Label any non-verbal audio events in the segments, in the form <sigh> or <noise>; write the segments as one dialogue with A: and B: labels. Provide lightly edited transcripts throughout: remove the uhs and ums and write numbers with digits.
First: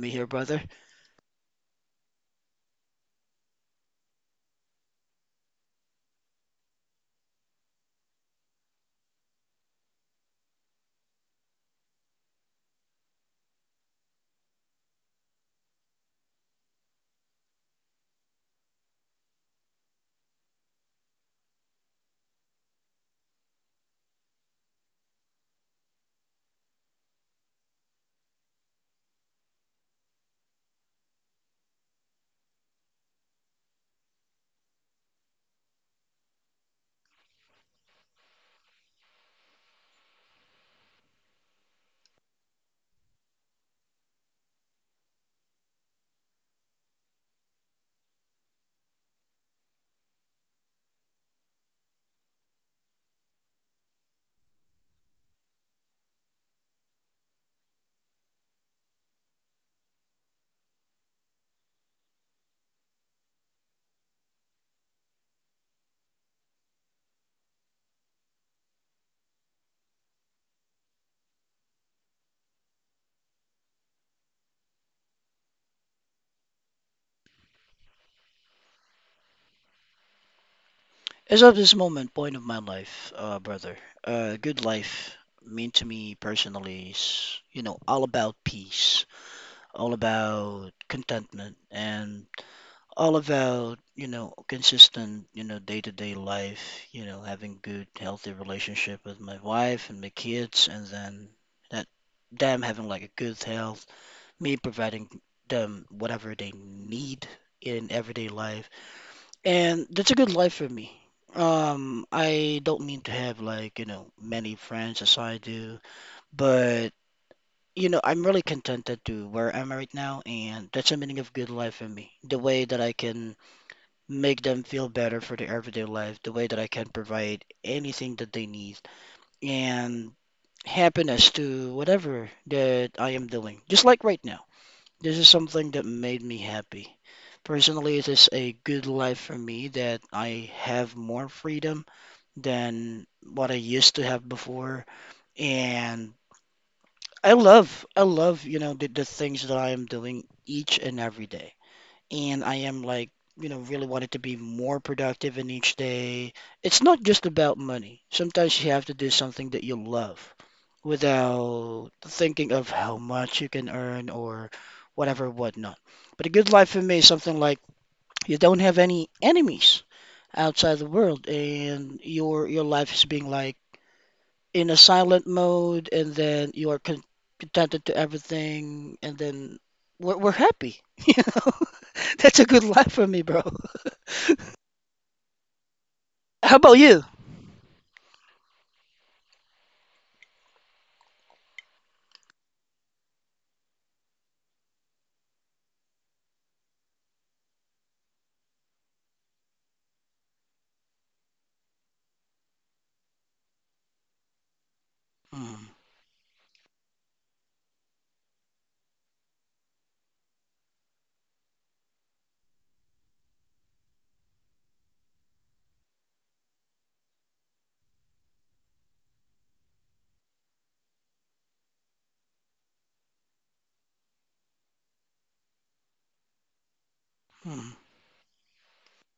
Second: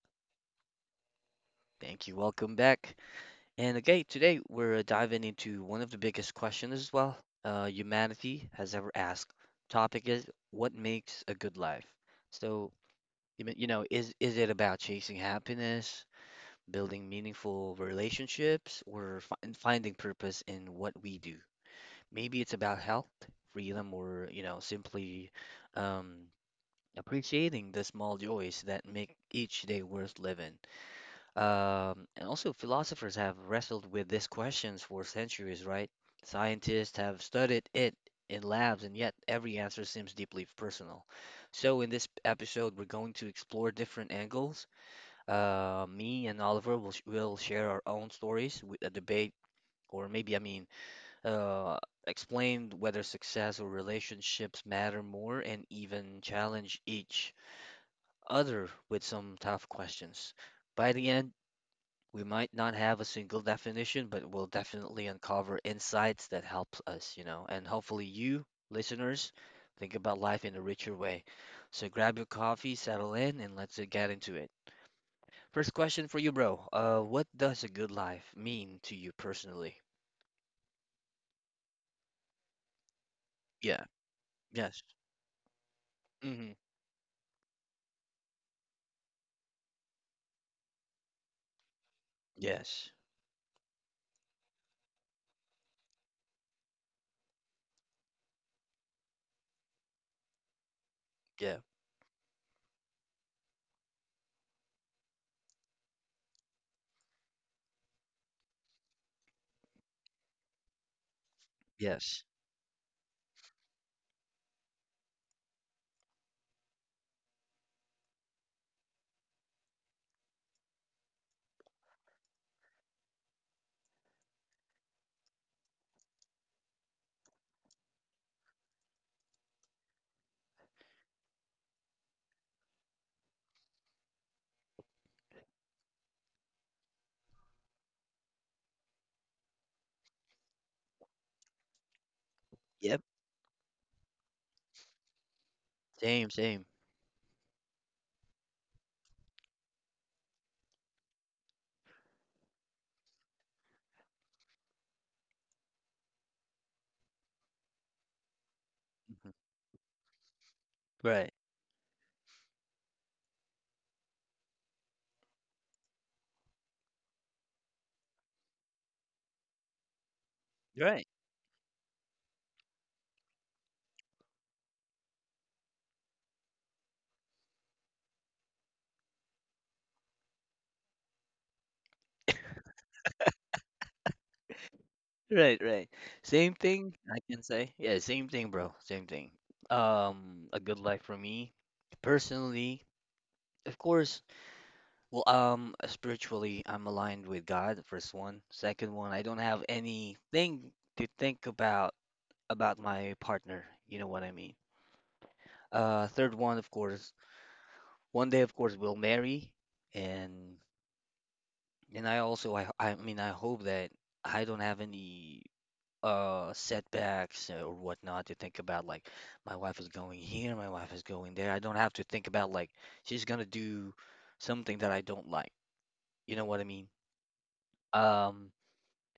A: me here, brother.
B: Thank you. Welcome back. And okay, today we're diving into one of the biggest questions as well, humanity has ever asked. Topic is, what makes a good life? So, you mean- you know, is it about chasing happiness, building meaningful relationships, or fi- and finding purpose in what we do. Maybe it's about health, freedom, or simply um, appreciating the small joys that make each day worth living. And also, philosophers have wrestled with these questions for centuries, right? Scientists have studied it in labs, and yet every answer seems deeply personal. So, in this episode, we're going to explore different angles. Me and Oliver will sh will share our own stories with a debate, or maybe uh, explain whether success or relationships matter more, and even challenge each other with some tough questions. By the end, we might not have a single definition, but we'll definitely uncover insights that helps us, and hopefully you, listeners, think about life in a richer way. So grab your coffee, settle in, and let's get into it. First question for you, bro. What does a good life mean to you personally?
A: As of this moment, point of my life, brother,
B: Yeah.
A: good
B: Yes.
A: life mean to me
B: Mm-hmm.
A: personally is, all about peace, all about contentment, and
B: Yes.
A: all about, consistent, day-to-day life, having good, healthy relationship with my wife and my kids, and then
B: Yeah.
A: that damn having like a good health me providing them whatever they need in everyday life. And that's a good life for me.
B: Yes.
A: I don't mean to have like, many friends as I do, but I'm really contented to where I'm right now, and that's the meaning of good life for me. The way that I can make them feel better for their everyday life, the way that I can provide anything that they need, and happiness to whatever that I am doing, just like right now. This is something that made me happy. Personally, it is a good life for me that I have more freedom
B: Yep.
A: than what I used to have before. And
B: Same. Same.
A: I love, the things that I am doing each and every day, and I am like, really wanted to be more productive in each day. It's not just about money. Sometimes you have to do
B: Mhm.
A: something that you love
B: Right.
A: without thinking of how much you can earn or whatever, whatnot. But a good life for me is something like you don't have any enemies outside the
B: Right.
A: world, and your life is being like in a silent mode, and then you are contented to everything, and then we're happy. <laughs> you know <laughs> that's a good life for me, bro.
B: Right. Right.
A: <laughs>
B: Same
A: How about
B: thing.
A: you?
B: I can say. Yeah. Same thing, bro. Same thing. A good life for me personally. Of course, well, spiritually, I'm aligned with God, the first one. Second one, I don't have anything to think about my partner. You know what I mean?
A: Mm,
B: Third one, of course, one day, of course, we'll marry, and and I also, I mean, I hope that I don't have any setbacks or whatnot to think about. Like, my wife is going here, my wife is going there. I don't have to think about like she's gonna do something that I don't like. You know what I mean?
A: mm,
B: Um,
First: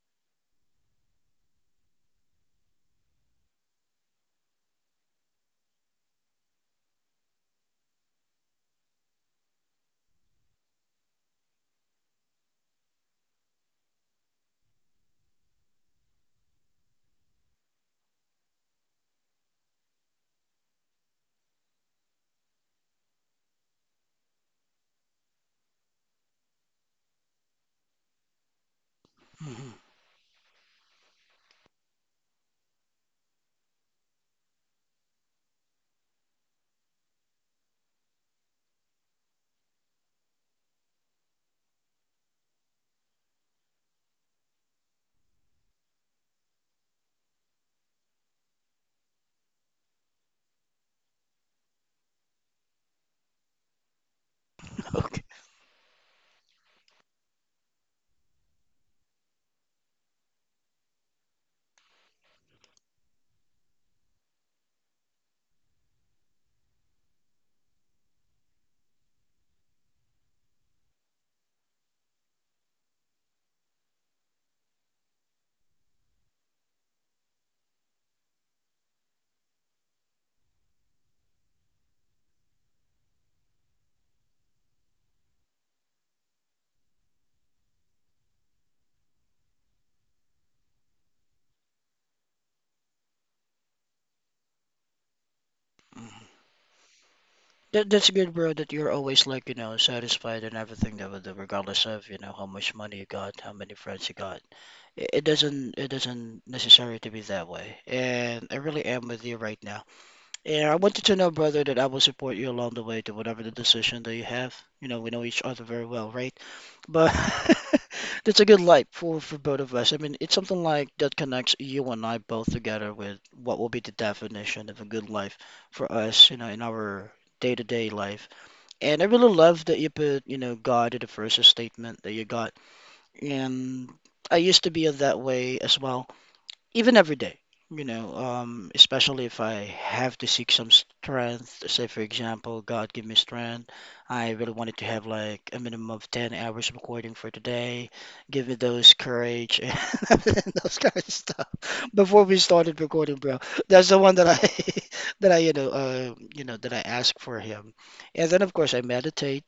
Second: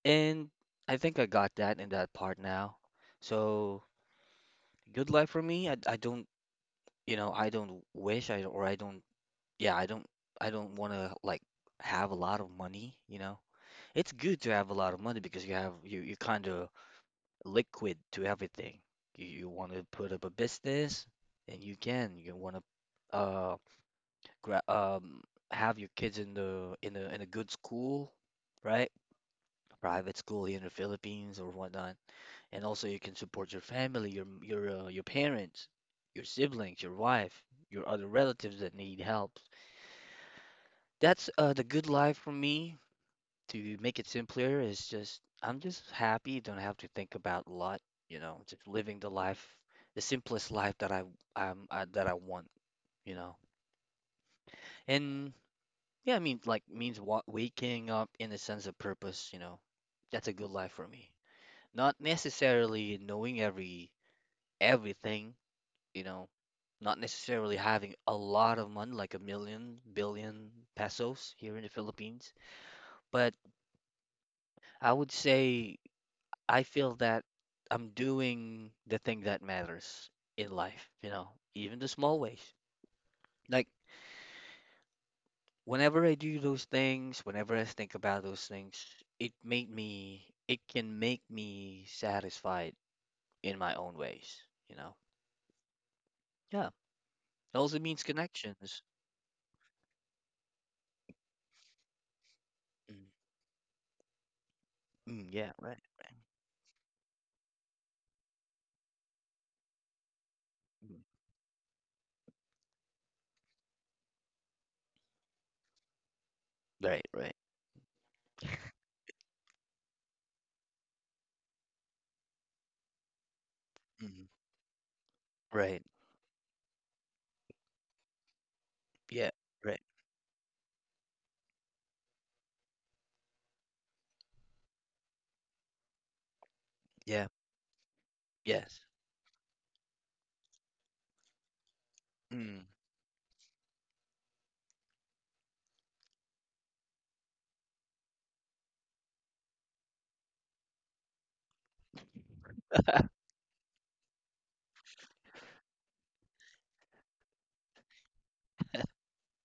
B: and I think I got that in that part now. So, good life for me. I don't, you know, I don't wish I or I don't Yeah, I don't want to like have a lot of money, you know. It's good to have a lot of money because you have you you kind of liquid to everything. You want to put up a business and you can. You want to uh gra have your kids in the in a good school, right?
A: mm.
B: Private school here in the Philippines or whatnot. And also you can support your family, your parents, your siblings, your wife, your other relatives that need help. That's the good life for me, to make it simpler is, just I'm just happy, don't have to think about a lot, you know, just living the life, the simplest life that I want, you know.
A: Okay,
B: And yeah, I mean like means wa waking up in a sense of purpose, you know. That's a good life for me. Not necessarily knowing everything, you know. Not necessarily having a lot of money, like a million, billion pesos here in the Philippines, but I would say I feel that I'm doing the thing that matters in life, you know, even the small ways. Like whenever I do those things, whenever I think about those things, it can make me satisfied in my own ways, you know. Yeah. It also
A: that,
B: means
A: that's good, bro, that
B: connections.
A: you're always like, satisfied and everything, that regardless of, how much money you
B: Mm,
A: got, how many friends you got. it, it
B: mm, yeah,
A: doesn't
B: right,
A: it
B: right.
A: doesn't necessary to be that way, and I really am with you right now. Yeah, I want you to know, brother, that I will support you along the way to whatever the decision that you have. We know each other very well, right?
B: Mm, right,
A: But
B: right.
A: <laughs> that's a good light for both of us. I mean, it's something like that connects you and I both together with what will be the
B: Mm,
A: definition of a good life
B: right.
A: for us, in our day-to-day life. And I really
B: Yeah,
A: love that
B: right.
A: you put, God in the first statement that you got. And I used to be that way as well, even every
B: Yeah.
A: day,
B: Yes.
A: especially if I have to seek some strength, say for example,
B: Mm,
A: God give me strength. I really wanted to have like a minimum of 10 hours of recording for today, give me those courage and <laughs> everything, those kind of stuff before we started recording, bro. That's the one that I <laughs> that I, that I ask for him. And then of course I meditate,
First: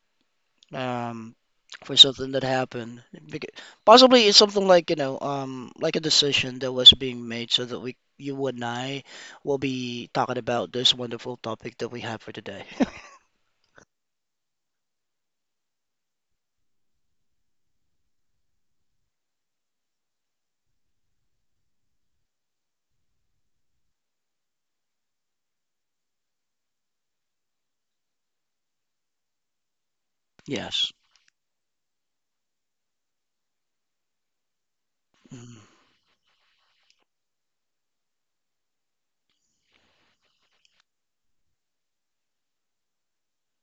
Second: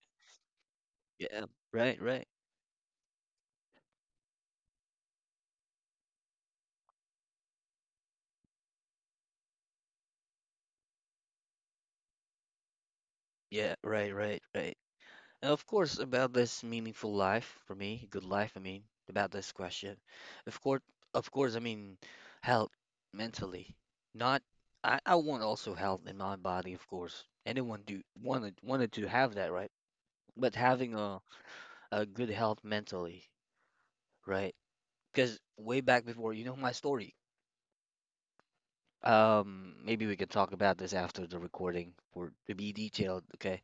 A: um,
B: yeah.
A: for
B: Right, right.
A: something that happened. Bec- Possibly it's something like, like a decision that was being made so that we, you and I will be talking about this wonderful topic that we have for today. <laughs>
B: Yeah, right, right, right. Of course, about this meaningful life for me, good life, I mean, about this question. Of course, of course, I mean health mentally. Not I, I want also health in my body, of course. Anyone do wanted to have that, right? But having
A: Yes.
B: a good health mentally, right? Because
A: Mm,
B: way back before, you know my story. Maybe we can talk about this after the recording for to be detailed, okay?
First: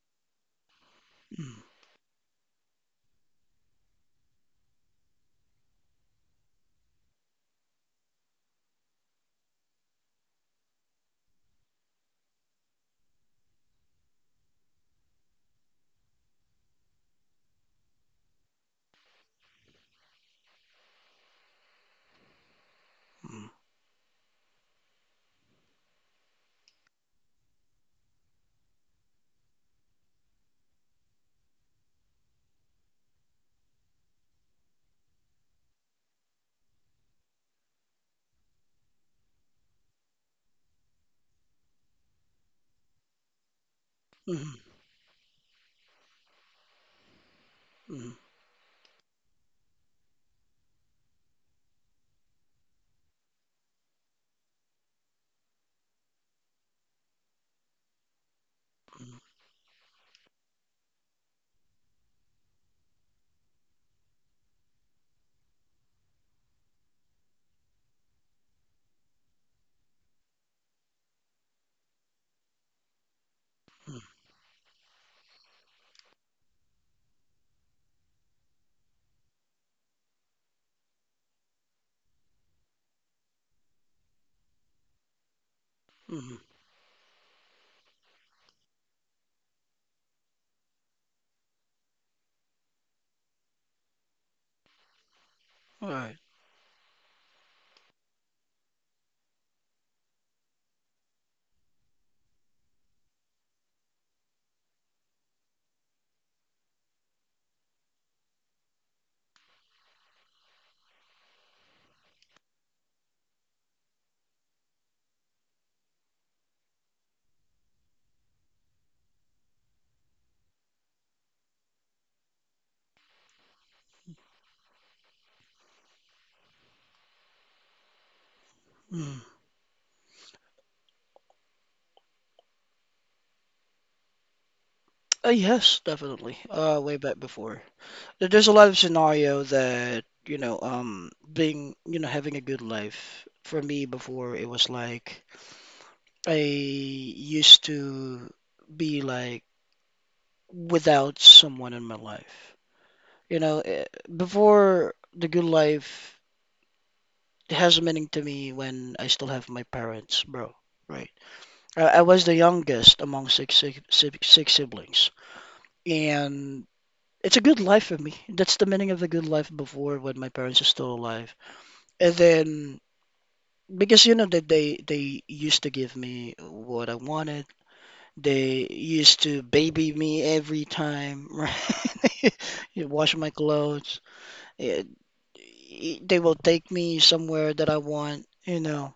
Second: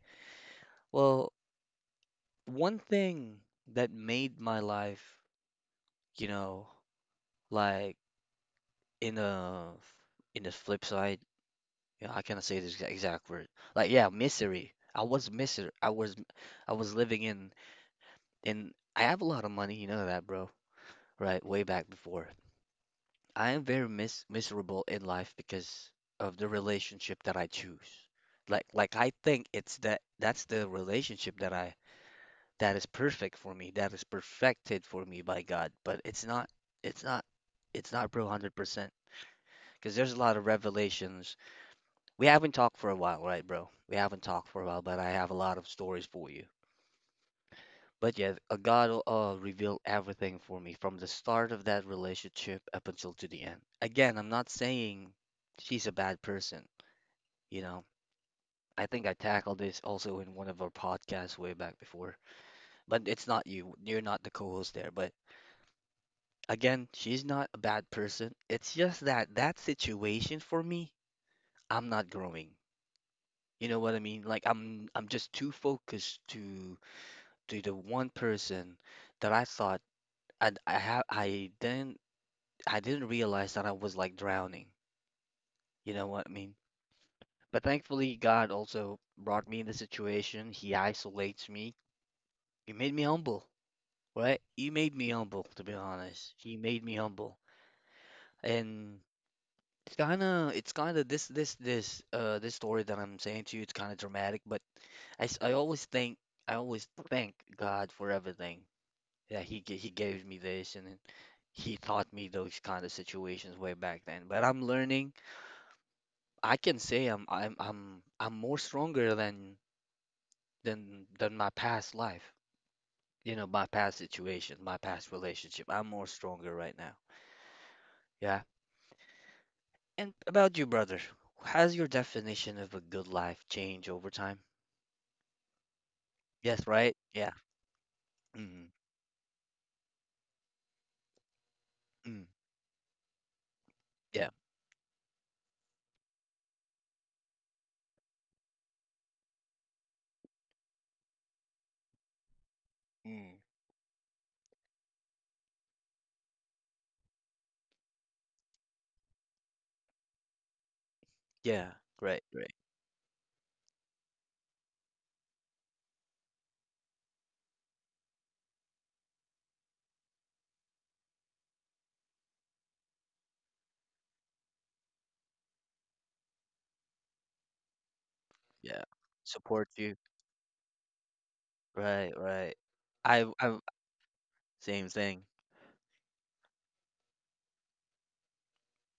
B: Well,
A: mm,
B: one thing that made my life, you know, like in a in the flip side, yeah, I cannot say this exact word. Like yeah, misery. I was living in I have a lot of money, you know that, bro. Right, way back before. I
A: mm,
B: am very miserable in life because of the relationship that I choose. Like I think it's that that's the relationship that I, that is perfect for me, that is perfected for me by God, but it's not it's not, bro, 100% because there's a lot of revelations. We haven't talked for a while, right, bro? We haven't talked for a
A: mm,
B: while, but I have a lot of stories for you.
A: mm,
B: But yeah, God revealed everything for me from the start of that relationship up until to the end. Again, I'm not saying she's a bad person, you know. I think I
A: mm,
B: tackled this also in one of our podcasts way back before, but it's not you. You're not the co-host there. But again, she's not a bad person. It's just that that situation for me, I'm not growing. You know what I
A: mm,
B: mean? Like I'm just too focused to the one person that I thought I I ha I didn't I didn't realize that I was like drowning. You know what I
A: mm.
B: mean? But thankfully, God also brought me in the situation. He isolates me. He made me humble, right? He made me humble, to be
A: All right.
B: honest. He made me humble, and it's kind of this this this this story that I'm saying to you. It's kind of dramatic, but I s- I always think I always thank God for everything. Yeah, he gave me this, and then he taught me those kind of situations way back then. But I'm learning. I can say I'm more stronger than than my past life. You know, my past situation, my past relationship. I'm more stronger right now. Yeah.
A: Mm.
B: And about you, brother, has your definition of a good life changed over time?
A: Yes, definitely.
B: Yes, right?
A: Way back
B: Yeah.
A: before. There's a lot
B: Mm,
A: of scenario that, being,
B: mm,
A: having a good life. For me,
B: yeah.
A: before it was like I used to be like without someone in my life.
B: Mm,
A: You know, eh, Before the good life has meaning to me when I still have my parents, bro. Right.
B: yeah.
A: I
B: Great,
A: was the
B: great.
A: youngest among six siblings. And it's a good life for me. That's the meaning of the good life before when my parents are still alive. And then, because you know that they used to give me what I wanted. They
B: Yeah.
A: used to
B: Support
A: baby
B: you.
A: me every time, <laughs>
B: Right,
A: right?
B: right.
A: You wash my
B: I
A: clothes.
B: same
A: It,
B: thing.
A: they will take me somewhere that I want, you know.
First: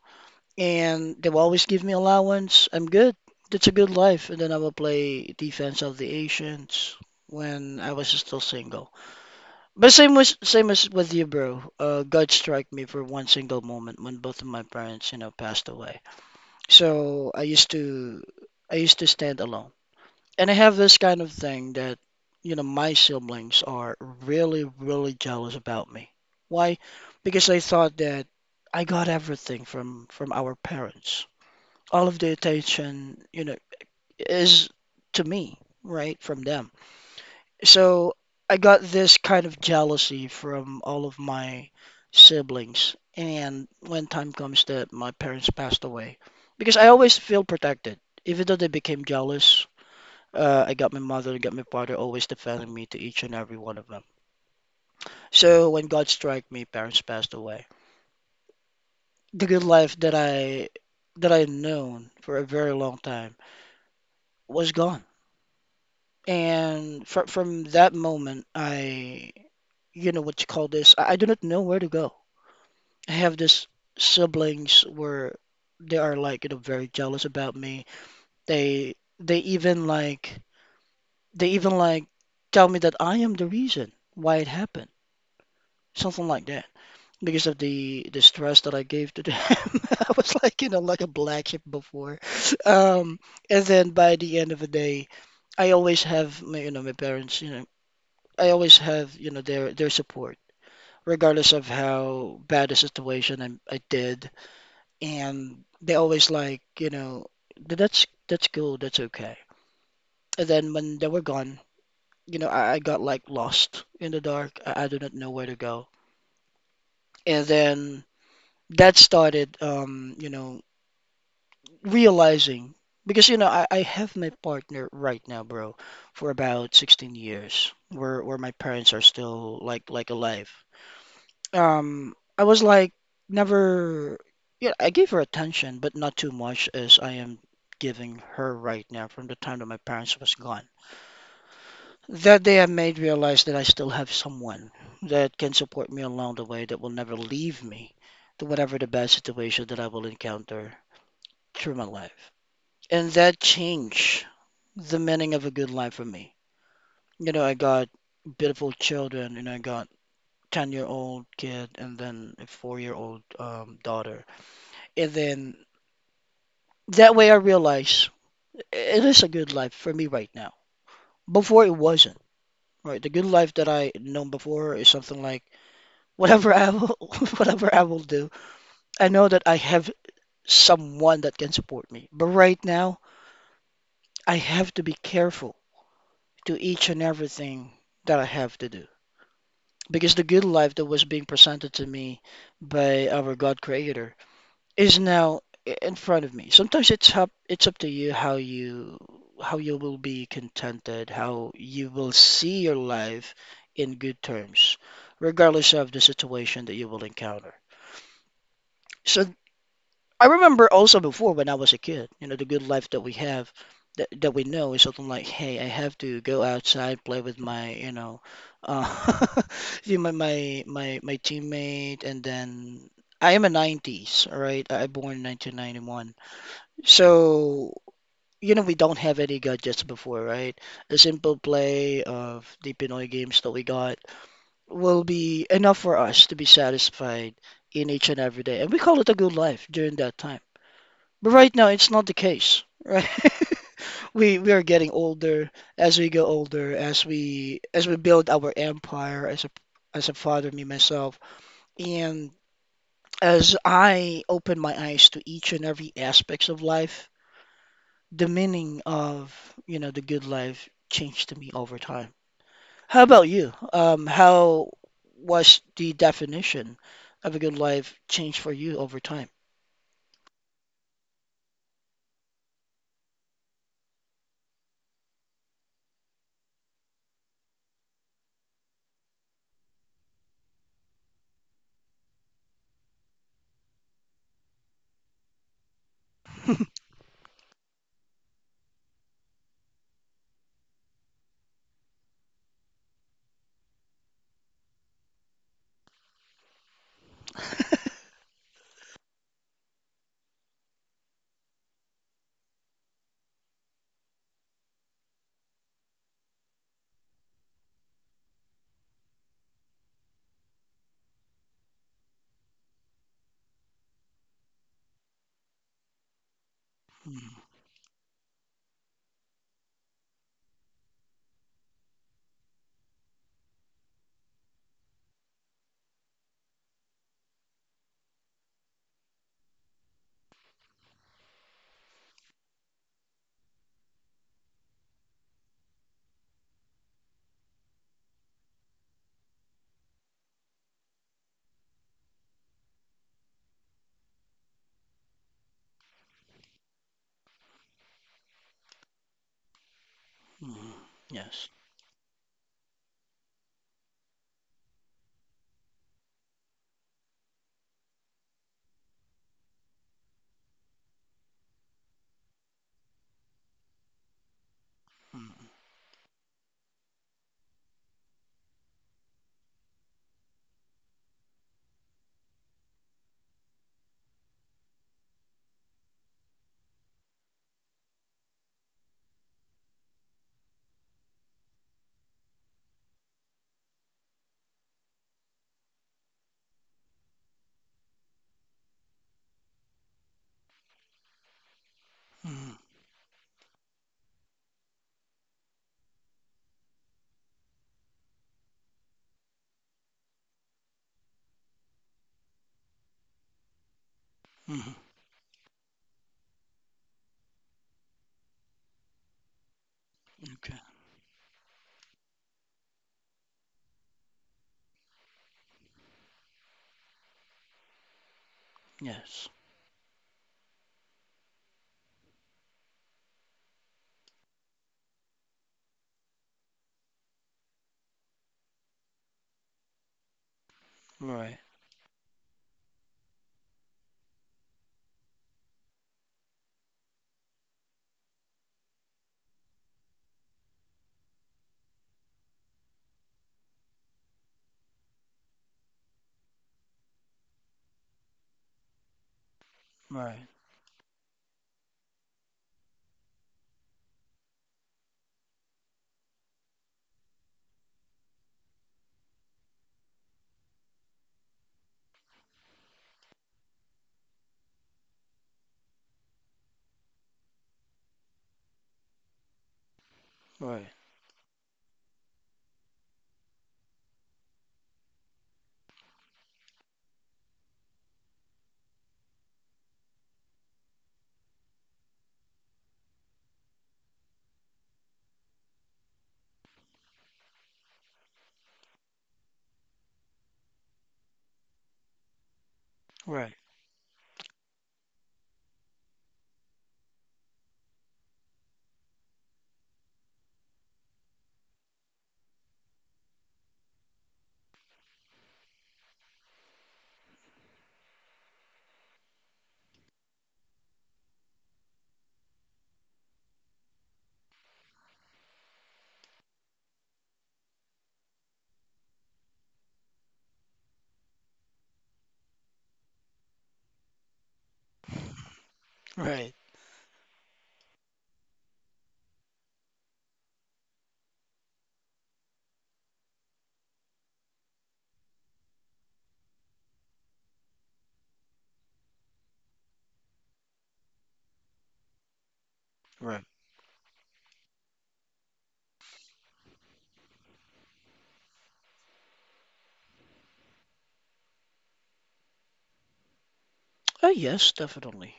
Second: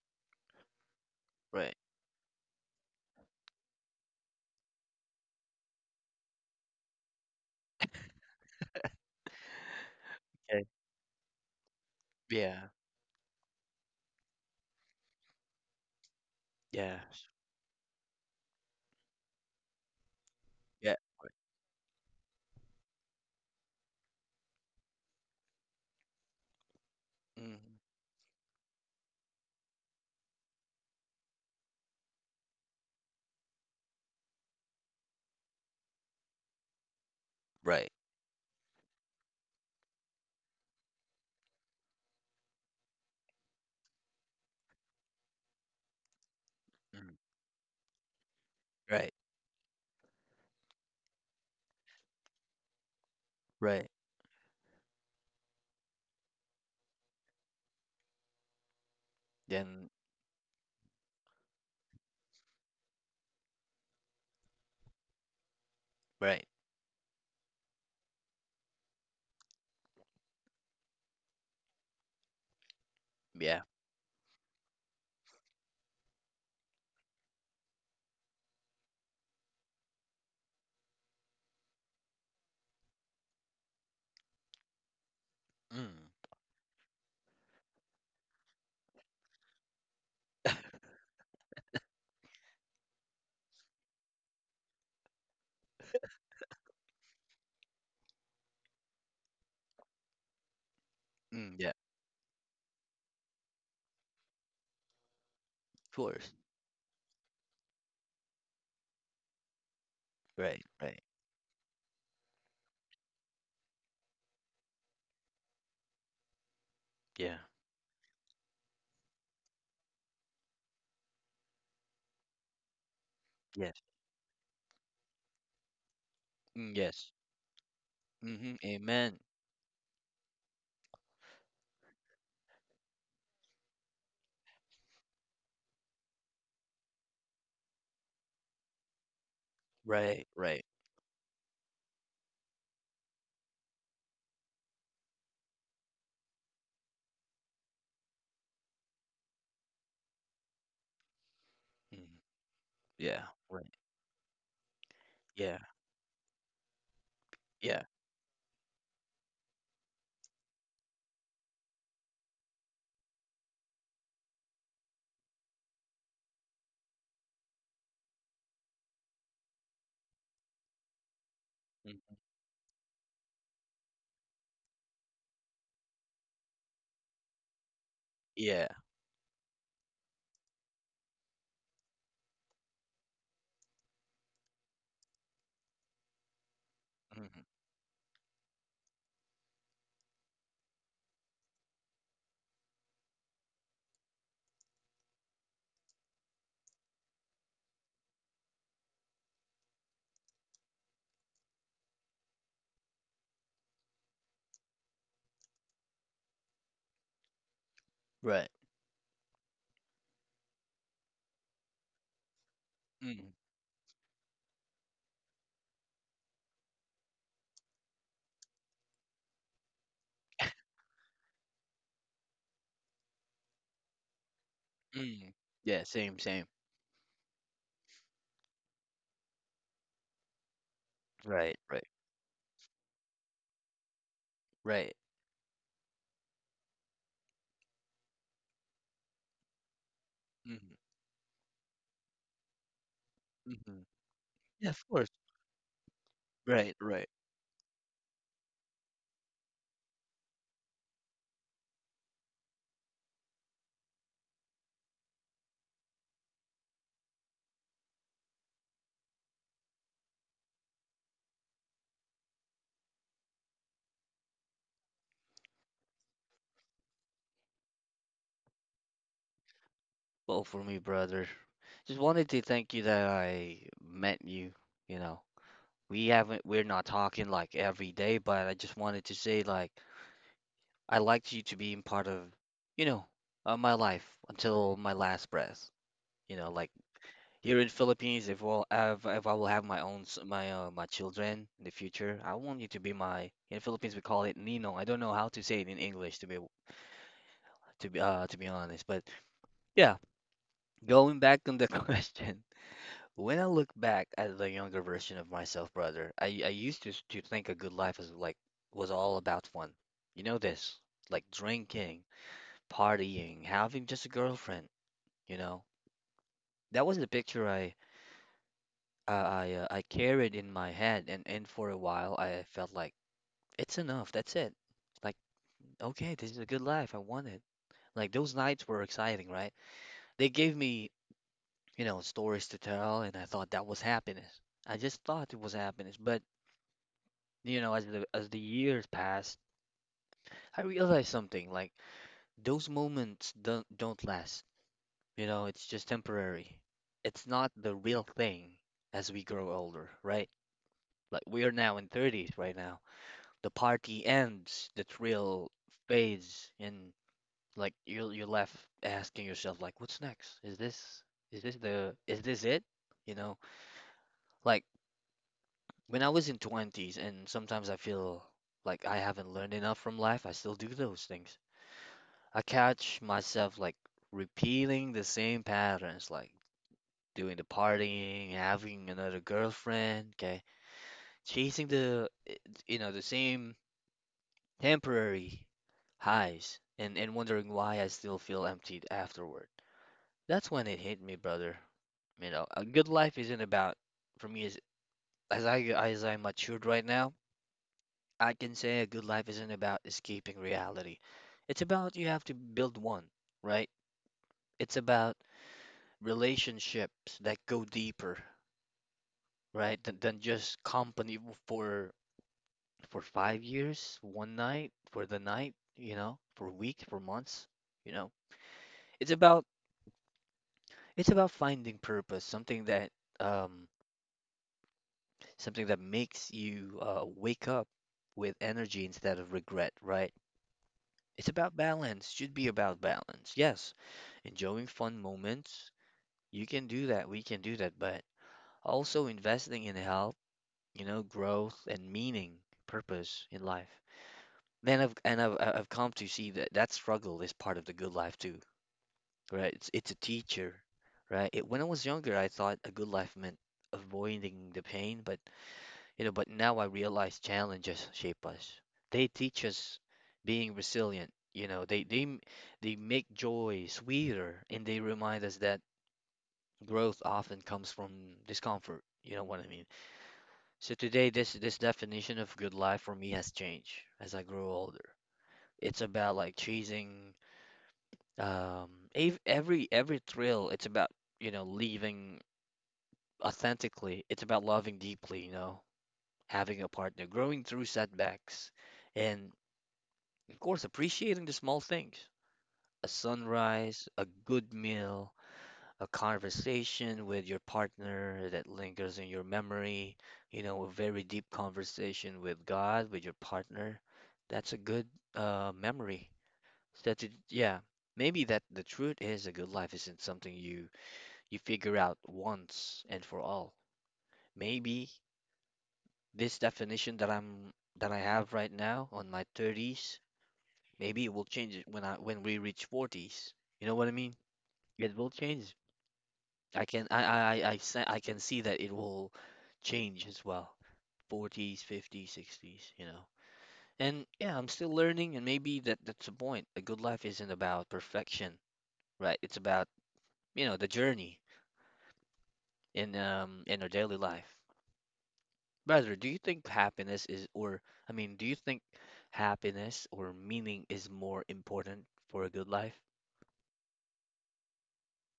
A: And they will always
B: Right.
A: give me allowance. I'm good. That's a good life. And then I will play Defense of the Ancients when I was still single. But same was
B: Okay.
A: same as with you, bro. God
B: Yeah.
A: strike me for one single moment when both of my parents, passed away.
B: Yeah.
A: So I used to stand alone, and I have
B: Yeah.
A: this kind of
B: Right.
A: thing that, my siblings are really, really jealous about me. Why? Because
B: Mm.
A: they thought that I got everything from our parents. All of the attention, is to me, right, from them.
B: Right.
A: So I got this kind of jealousy from all of my siblings. And when time comes that my parents passed away, because I
B: Mm.
A: always feel protected, even though they became
B: Right.
A: jealous, I got my mother, I got my father always defending me to each and every one of
B: Right.
A: them. So when God struck me, parents passed away. The good
B: Then.
A: life that I had known for a very long time was gone.
B: Right.
A: And fr from that moment, I, you know what you call this, I do not know where to go. I have
B: Yeah.
A: this siblings where they are like, very jealous about me. They they even like they even tell me that I am the reason why it happened,
B: Mm.
A: something like that, because of the stress that I gave to them. <laughs> I was like a black sheep before. Um, and then by the end of the day, I always have my, my parents, I always have, their support, regardless
B: Mm.
A: of
B: Yeah.
A: how bad the situation I did. And
B: Of
A: they always
B: course.
A: like, "That's cool, that's okay." And
B: Right.
A: then when
B: Right.
A: they were gone, I got like lost in the dark. I do not know where to go.
B: Yeah.
A: And then that started, realizing, because I
B: Yes.
A: have my partner right now, bro, for about
B: Mm, yes.
A: 16 years, where my
B: Mm-hmm.
A: parents are
B: Amen.
A: still like alive. I was like never, yeah, I gave her attention but not too much as I am giving her right now, from the time that my parents
B: Right.
A: was
B: Right.
A: gone. That day I made realize that I still have someone that can support me along the way, that will never leave me to whatever the bad situation that I will encounter through my
B: Mm.
A: life, and
B: Yeah.
A: that
B: Right.
A: changed the meaning of a
B: Yeah.
A: good life for me. You know, I
B: Yeah.
A: got beautiful children, and I got 10-year-old kid and then a 4-year-old daughter. And then that way I realize it is a good life for me right now. Before it
B: Hmm.
A: wasn't, right? The good life that I known before is something like, <laughs> whatever I will, <laughs> whatever I will do,
B: Yeah.
A: I know that I have someone that can support me. But right now, I have to be careful to each and
B: Hmm.
A: everything that I have to do, because the good life that was being presented to me by our God Creator is now in front of me. Sometimes it's up to you how you how you will be contented, how you will see your life in good terms, regardless of the situation that you will encounter.
B: Right.
A: So I remember also before, when I was a kid, the good life that we
B: Mm.
A: have, that that we know is something like, hey, I have to go outside, play with my, uh, <laughs> you my my my my teammate, and then I am a '90s, all right? I born in
B: Mm. Yeah.
A: 1991,
B: Same. Same.
A: so we don't have any gadgets before, right? The simple
B: Right. Right.
A: play of the Pinoy games that we got
B: Right.
A: will be enough for us to be satisfied in each and every day, and we call it a good life during that time.
B: Mm-hmm.
A: But right now, it's not the case, right? <laughs>
B: Mm-hmm.
A: We are
B: Yeah. Of
A: getting
B: course.
A: older. As we go older,
B: Right.
A: as
B: Right.
A: we build our empire as a father, me myself, and as I open my eyes to each and every aspects of life, the meaning of, the good life changed to me over time. How about you? How was the definition of a good life changed for you over time?
B: Well, for me, brother, just wanted to thank you that I met you. You know, we haven't, we're not talking like every day, but I just wanted to say, like, I liked you to being part of, you know, my life until my last breath. You know, like
A: <laughs>
B: here in Philippines, if I will have my own, my children in the future, I want you to be my. In Philippines, we call it Nino. I don't know how to say it in English, to be to be honest, but yeah, going back on the <laughs> question. When I look back at the younger version of myself, brother, I used to think a good life was was all about fun. You know this, like drinking, partying, having just a girlfriend, you know? That was the
A: Mm,
B: picture I carried in my head, and for a while I felt like it's enough, that's it. Like, okay, this is a good life. I want it. Like those nights were exciting, right? They gave me, you know, stories to tell, and I thought that was happiness. I just thought it was happiness, but you know, as the years passed, I realized something, like those moments don't last. You know, it's just temporary. It's not the real thing as we grow older, right?
A: mm.
B: Like we
A: Yes.
B: are now in 30s right now. The party ends, the thrill fades, and like you're left asking yourself like, what's next? Is this the is this it? You know, like
A: Mm,
B: when I was in 20s and sometimes I feel like I haven't learned enough from life, I still do those things. I catch myself like repeating the same patterns, like doing the partying, having another girlfriend, okay, chasing the you know, the same temporary highs, and wondering why I still feel emptied afterward. That's when it hit me, brother. You know,
A: mm,
B: a good life isn't about, for me, as I matured right now, I can say a good life isn't about escaping reality. It's about you have to build one, right?
A: mm.
B: It's about relationships that go deeper, right? Than
A: Okay.
B: just company for for 5 years, one night, for the night, you know, for a week, for months, you know. It's
A: Yes.
B: about it's about finding purpose, um something that makes you wake up with energy instead of regret, right? It's
A: Right.
B: about balance, should be about balance. Yes, enjoying fun moments. You can do that, we can do that, but also investing in health, you know, growth and meaning, purpose in life. Then I've and I've I- I've come to see that that struggle is part of the good life too, right? It's a
A: Right.
B: teacher, right? When I was younger, I thought a good life meant avoiding the pain, but now I realize challenges shape us. They teach us being resilient. You know, they make joy sweeter, and they remind us that growth often comes from discomfort. You know what I mean?
A: Right.
B: So today, this definition of good life for me has changed as I grow older. It's about like chasing every thrill. It's about, you know, living authentically. It's about loving deeply, you know, having a partner, growing through setbacks, and of course, appreciating the small things. A
A: Right.
B: sunrise, a good meal, a conversation with your partner that lingers in your memory, you know, a very deep conversation with God, with your partner. That's a good memory. Yeah, maybe that the truth is a good life isn't something you figure out once and for all. Maybe this definition that I have right now on my 30s, maybe it will change it when we reach 40s. You know what I mean? It will change.
A: Right.
B: I can I se- I can see that it will change as well. 40s, 50s, 60s, you know. And yeah, I'm still learning and maybe that that's the point. A good life isn't about perfection, right? It's about, you know, the journey in
A: Right.
B: um in our daily life. Brother, do you think happiness is, or I mean, do you think happiness or meaning is more important for a good life,
A: Oh yes, definitely.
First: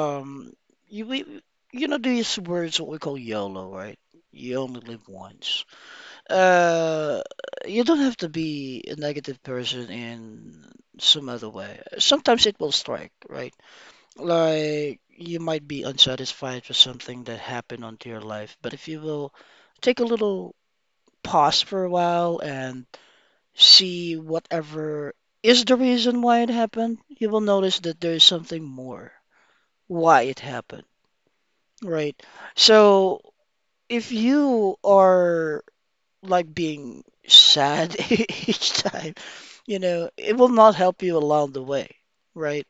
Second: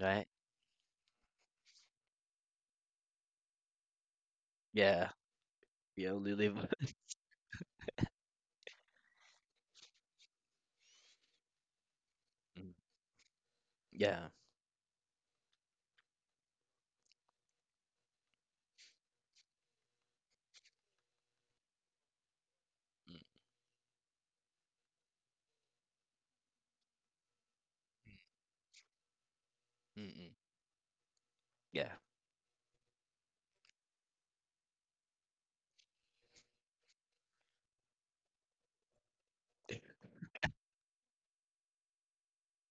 B: right?
A: you we you know these words what we call YOLO, right? You only live
B: Yeah.
A: once.
B: We only live. <laughs>
A: Uh, you don't have to be a negative person in some other way. Sometimes it
B: Mm,
A: will strike, right?
B: yeah.
A: Like you might be unsatisfied with something that happened onto your life, but if you will take a little pause for a while and
B: Mm,
A: see whatever is the reason why it happened, you will notice that there is something more
B: mm,
A: why
B: mm,
A: it happened,
B: yeah.
A: right? So if you are like being sad <laughs> each time, it will not help you along the way, right?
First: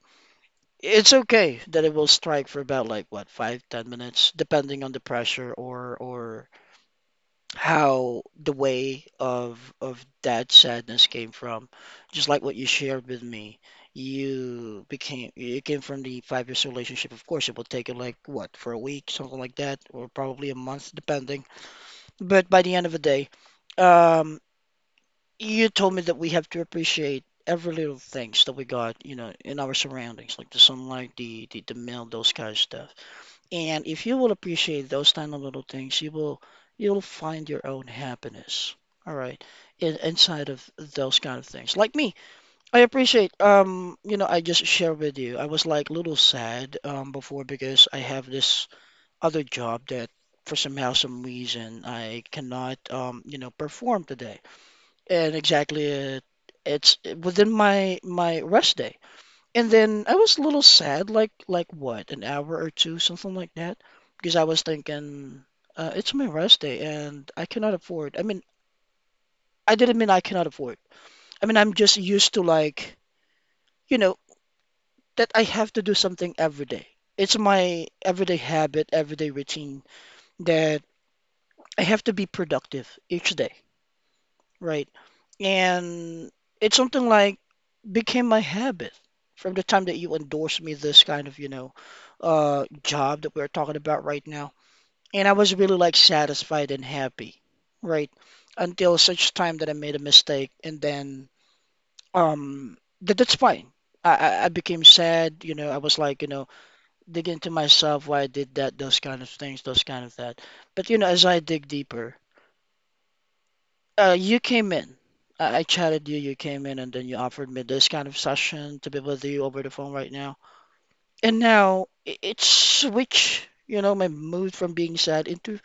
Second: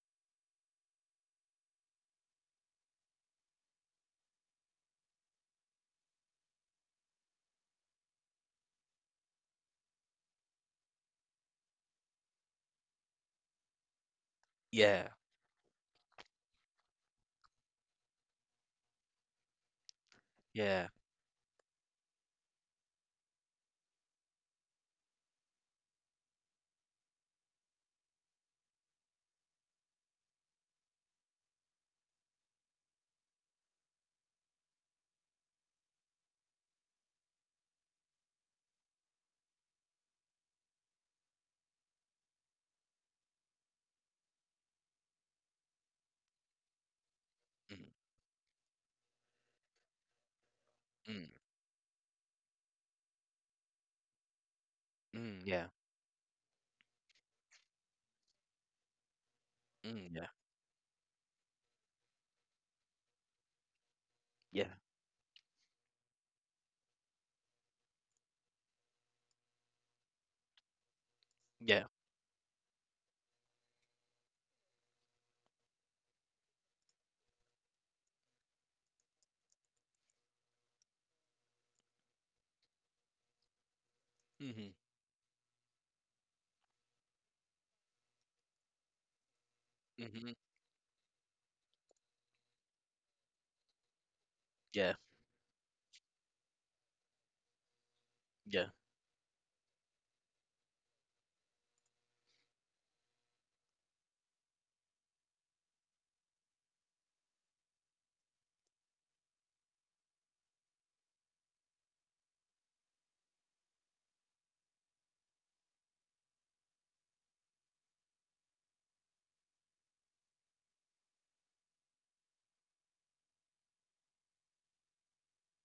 A: It's okay that it will strike for about like what, 5, 10 minutes, depending on the pressure or how the way of that sadness came from. Just like what you shared with me, you
B: Yeah.
A: became it came from the 5 years relationship. Of course, it will take you like what for a week, something like that, or probably a
B: Yeah.
A: month, depending. But by the end of the day, um, you told me that we have to appreciate every little things that we got in our surroundings, like the sunlight, the mail, those kind of stuff. And if you will appreciate those tiny little things, you'll find your own happiness. All right, inside of those kind of things. Like me, I appreciate. I just share with you. I was like a little sad before
B: Mm,
A: because I have this other job that for somehow some
B: mm.
A: reason I cannot perform today. And
B: Mm, yeah.
A: exactly, it's within my rest day. And then
B: Mm,
A: I
B: yeah.
A: was a little sad, like what, an hour or two, something like that, because I was
B: Yeah.
A: thinking, it's my rest day and I cannot afford. I mean, I didn't mean I cannot afford. I mean, I'm
B: Yeah.
A: just used to like, you know, that I have to do something every day. It's my everyday habit, everyday routine that I have to be productive each day,
B: Mhm.
A: right? And it's something like became my habit from the time that you
B: Mhm.
A: endorsed me this kind of job that we're talking about right now.
B: Yeah.
A: And I was really like satisfied and happy, right?
B: Yeah.
A: Until such time that I made a mistake, and then um that's fine. I became sad, I was like, digging to myself why I did that, those kind of things, those kind of that. But as I dig deeper, you came in. I chatted you, you came in, and then you offered me this kind of session to be with you over the phone right now. And now it switched my mood from being sad into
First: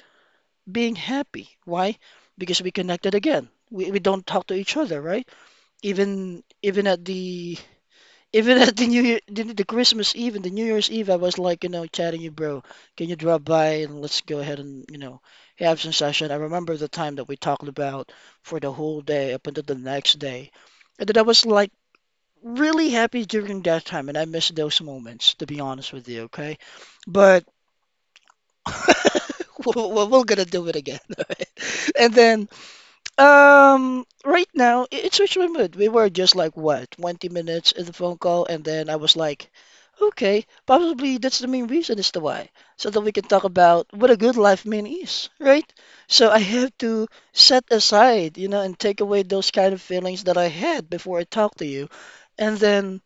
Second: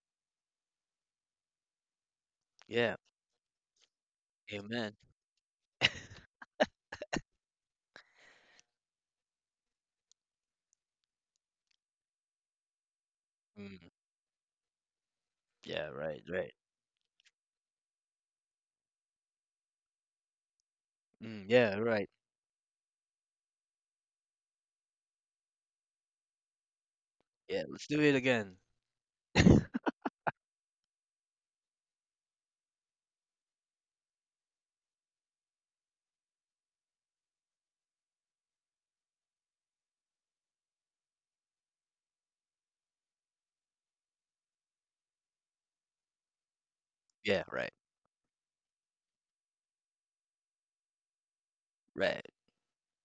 A: being happy. Why? Because we
B: Yeah.
A: connected again. We don't talk to each
B: Amen.
A: other, right? Even at the <laughs> even at the New Year, the Christmas Eve and the New Year's Eve, I was like, chatting you, bro. Can you drop by
B: Mm.
A: and let's go ahead and have
B: Yeah,
A: some
B: right,
A: session. I
B: right.
A: remember the time that we talked about for the whole day up until the next day, and then I
B: Mm,
A: was like
B: yeah, right.
A: really happy during that time, and I miss those moments, to be honest with you, okay? But
B: Yeah, let's do it again.
A: <laughs> we're gonna do it again, <laughs> alright? And then, right now, it's switched my mood. We were just like, what, 20 minutes in the phone call, and then I was like, okay, probably that's the main reason as to why, so that we can talk about what a good life mean is, right? So I have to
B: Yeah,
A: set
B: right.
A: aside and take away those kind of feelings that I had before I talk to you.
B: Right.
A: And then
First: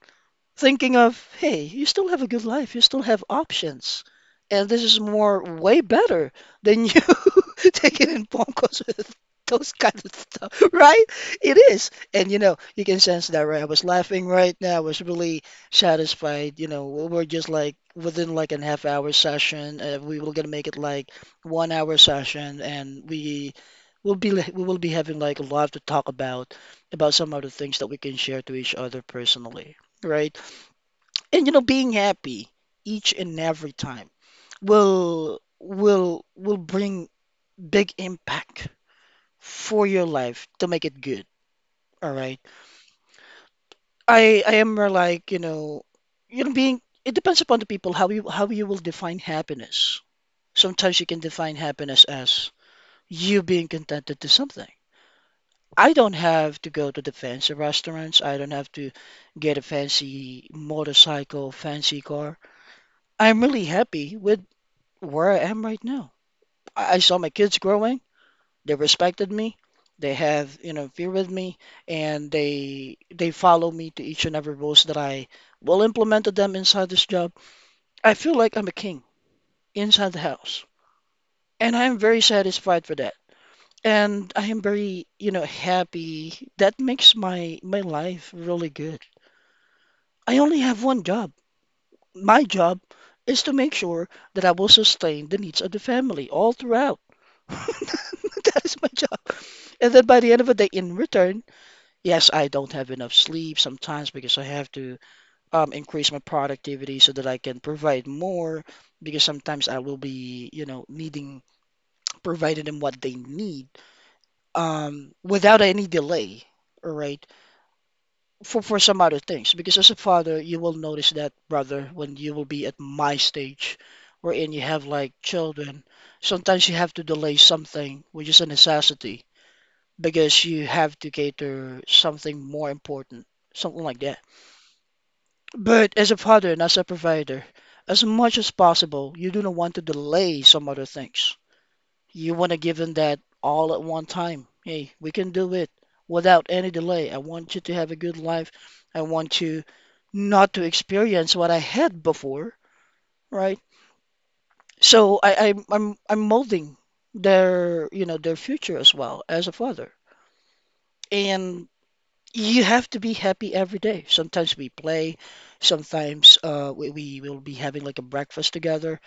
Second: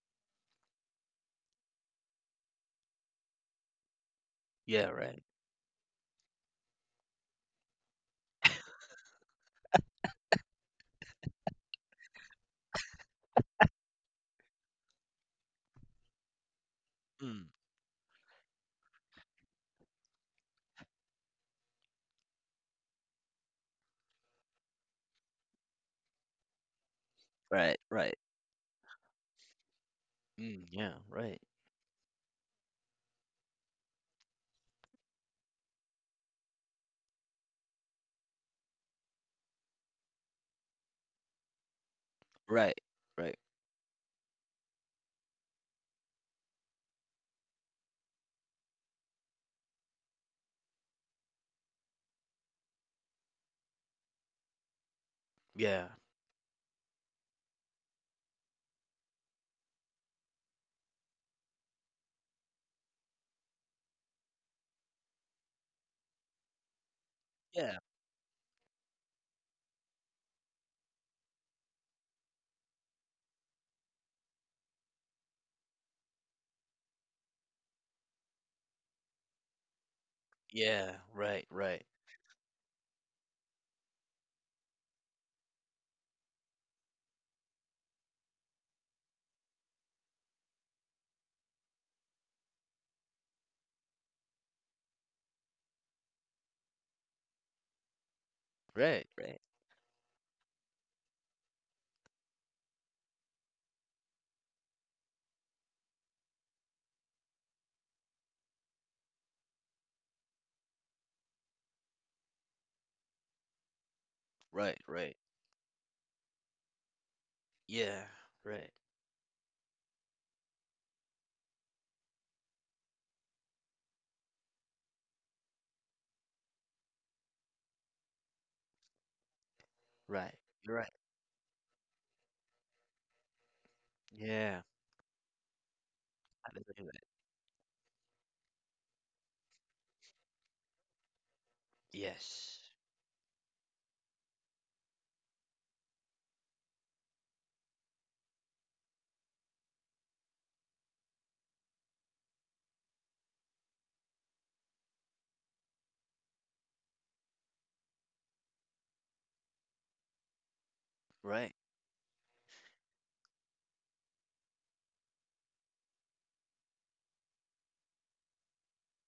A: thinking of, hey, you still have a good life, you still have options, and this
B: Yeah,
A: is
B: right.
A: more way better than you <laughs> taking in phone calls <laughs> with those kind of stuff, <laughs> right? It is. And you can sense that, right? I was laughing right now. I was really satisfied. We're just
B: Mm.
A: like within like an half hour session. We were gonna make it like 1 hour session, and we will be we will be having like a lot to talk about some other things
B: Right,
A: that we can
B: right.
A: share to each other personally, right?
B: Mm, yeah, right.
A: And being happy each and every time will bring big impact for your life to make it good, all right?
B: Right. Right.
A: I am more like you know being it depends upon the people how you will define happiness. Sometimes you can define happiness as you being contented to something.
B: Yeah.
A: I don't have to go to the fancy restaurants. I don't have to get a fancy motorcycle, fancy car. I'm really happy with where I am right now. I saw my kids
B: Yeah.
A: growing. They respected me. They have fear with me, and they follow me to each and every rules that I will implement to them inside this job. I feel like I'm a king inside the house,
B: Yeah, right,
A: and I
B: right.
A: am very satisfied for that. And I am very happy. That makes my life really good. I only have one job. My job is to make sure that I will sustain the needs of the family all throughout. <laughs> That is my
B: Right,
A: job.
B: right.
A: And then by the end of the day, in return, yes, I don't have enough sleep sometimes because I have to increase my productivity so that I can provide more. Because sometimes I will be, you know, needing providing them what they need,
B: Right, right.
A: without any delay. All right,
B: Yeah,
A: for
B: right.
A: for some other things. Because as a father, you will notice that, brother, when you will be at my stage, wherein you have like children, sometimes you have to delay something, which is a necessity
B: Right.
A: because you
B: You're right.
A: have to cater something more important, something like that.
B: Yeah.
A: But as a
B: I
A: father and
B: didn't
A: as a
B: do that.
A: provider, as much as possible, you do not want to delay some other things. You want to
B: Yes.
A: give them that all at one time. Hey, we can do it without any delay. I want you to have a good life. I want you not to experience what I had before, right? So I, I'm molding their you know their future as well as a father.
B: Right.
A: And you have to be happy every day. Sometimes we play, sometimes we will be having like a breakfast together,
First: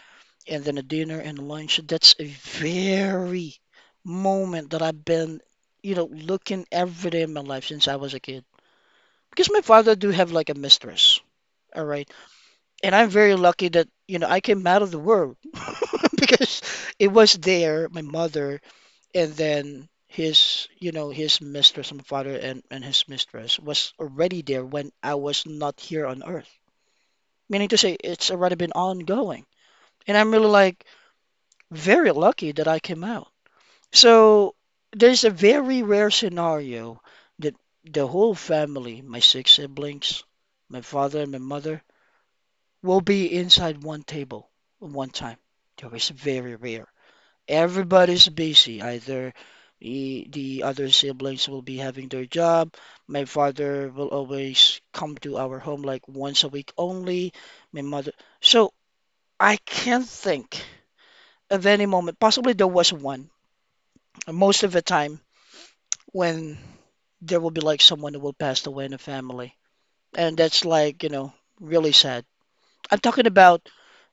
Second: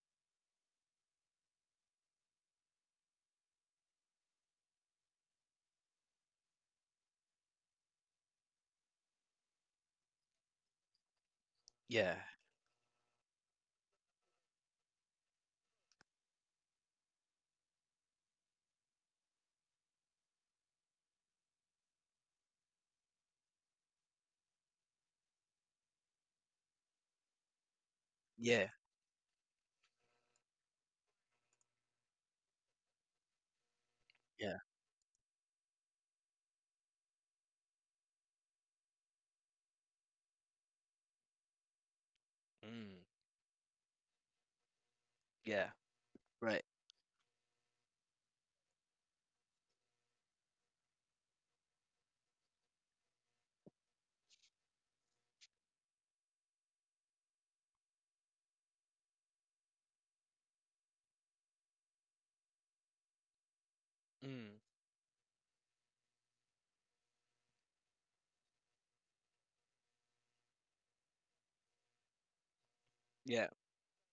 A: and then a dinner and a lunch. That's a very moment that I've been looking every day in my life since I was a kid. Because my father do have like a mistress, all right?
B: Yeah.
A: And I'm very lucky that I came out of the world <laughs> because it was there, my mother, and then his you know his mistress, my father, and his mistress was already there when I was not here on earth, meaning to say it's already
B: Yeah.
A: been ongoing. And I'm really, like, very lucky that I came out, so
B: Yeah.
A: there's a very rare scenario that the whole family, my six siblings, my father and my mother, will
B: Mm.
A: be inside one table at one time.
B: Yeah.
A: That was very
B: Right.
A: rare. Everybody's busy. Either the other siblings will be having their job. My father will always come to our home like once a week only. My mother. So I can't think of any moment. Possibly there was one.
B: Mm,
A: Most of the time when there will be like someone who will pass away in the family. And that's like really sad. I'm talking
B: yeah,
A: about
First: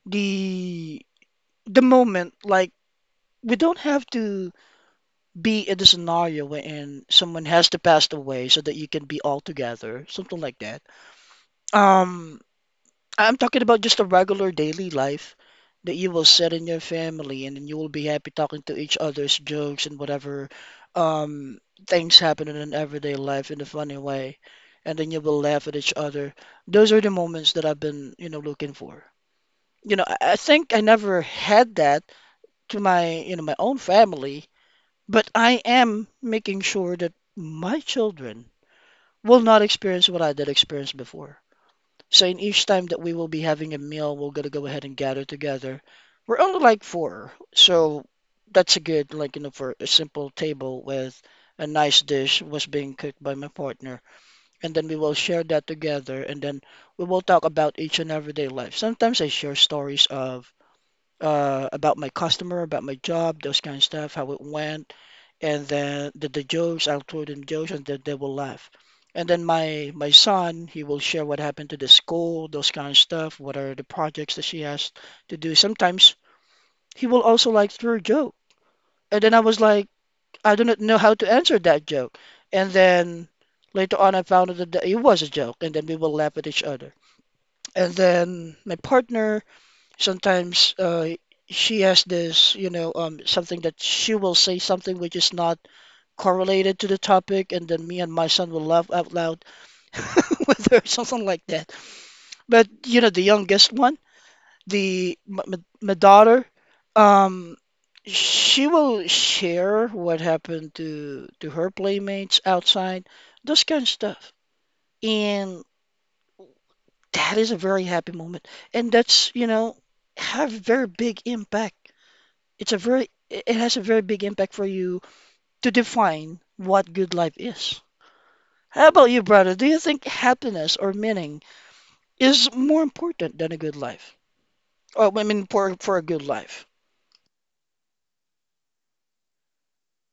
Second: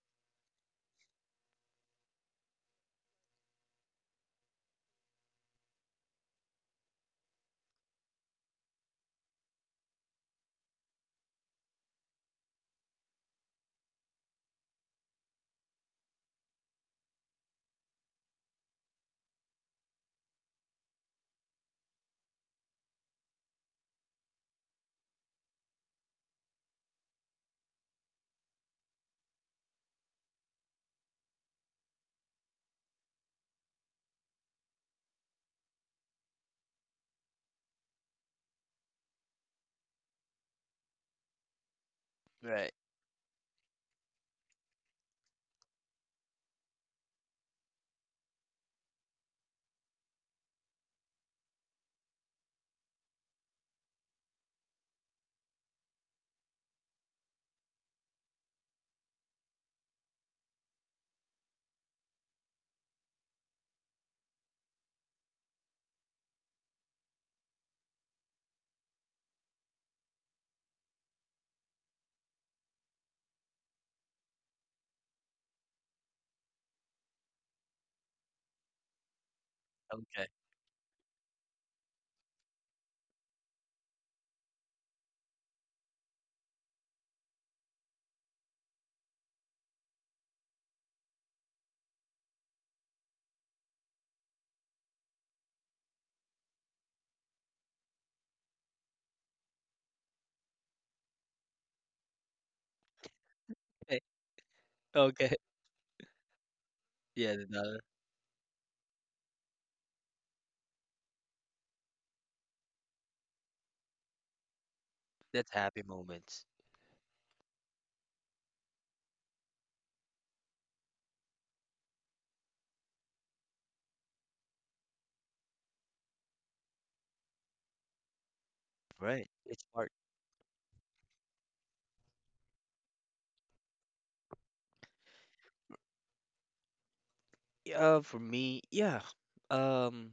A: the the moment like we don't have to be in the scenario wherein someone has to pass away so that you can be all together, something like that. Um, I'm talking about just a regular daily life that you will sit in your family and then you will be happy talking to each other's jokes and whatever um, things happen in an everyday life in a funny way. And then you will laugh at each other. Those are the moments that I've been looking for. I think I never had that to my own family, but I am making sure that my children will not experience what I did experience before. So in each
B: right.
A: time that we will be having a meal, we're gonna go ahead and gather together. We're only like four, so that's a good, for a simple table with a nice dish was being cooked by my partner, and then we will share that together, and then we will talk about each and everyday life. Sometimes I share stories of, about my customer, about my job, those kind of stuff, how it went, and then the jokes. I'll throw them jokes, and then they will laugh. And then my son, he will share what happened to the school, those kind of stuff. What are the projects that she has to do? Sometimes he will also like throw a joke, and then I was like,
B: Okay. <laughs>
A: I do not know how to answer that joke. And then later on, I found out that it was a joke, and then we will laugh at each other. And then my partner, sometimes she has this, something that she will say something which is not correlated to the topic, and then me and my son will laugh out loud <laughs> with her, something like that. But you know, the youngest one, the
B: Okay.
A: my, my my daughter,
B: Yeah,
A: um,
B: no,
A: she will share what happened to her playmates outside, those kind of stuff,
B: that's
A: and
B: happy moments.
A: that is a very happy moment, and that's, you know, have very big impact. It's a very it has a very big impact for you to define what good life is. How about you,
B: Right.
A: brother?
B: It's
A: Do you
B: art.
A: think happiness or meaning is more important than a good life? Oh, I mean, for a good life.
B: For me, yeah. Um,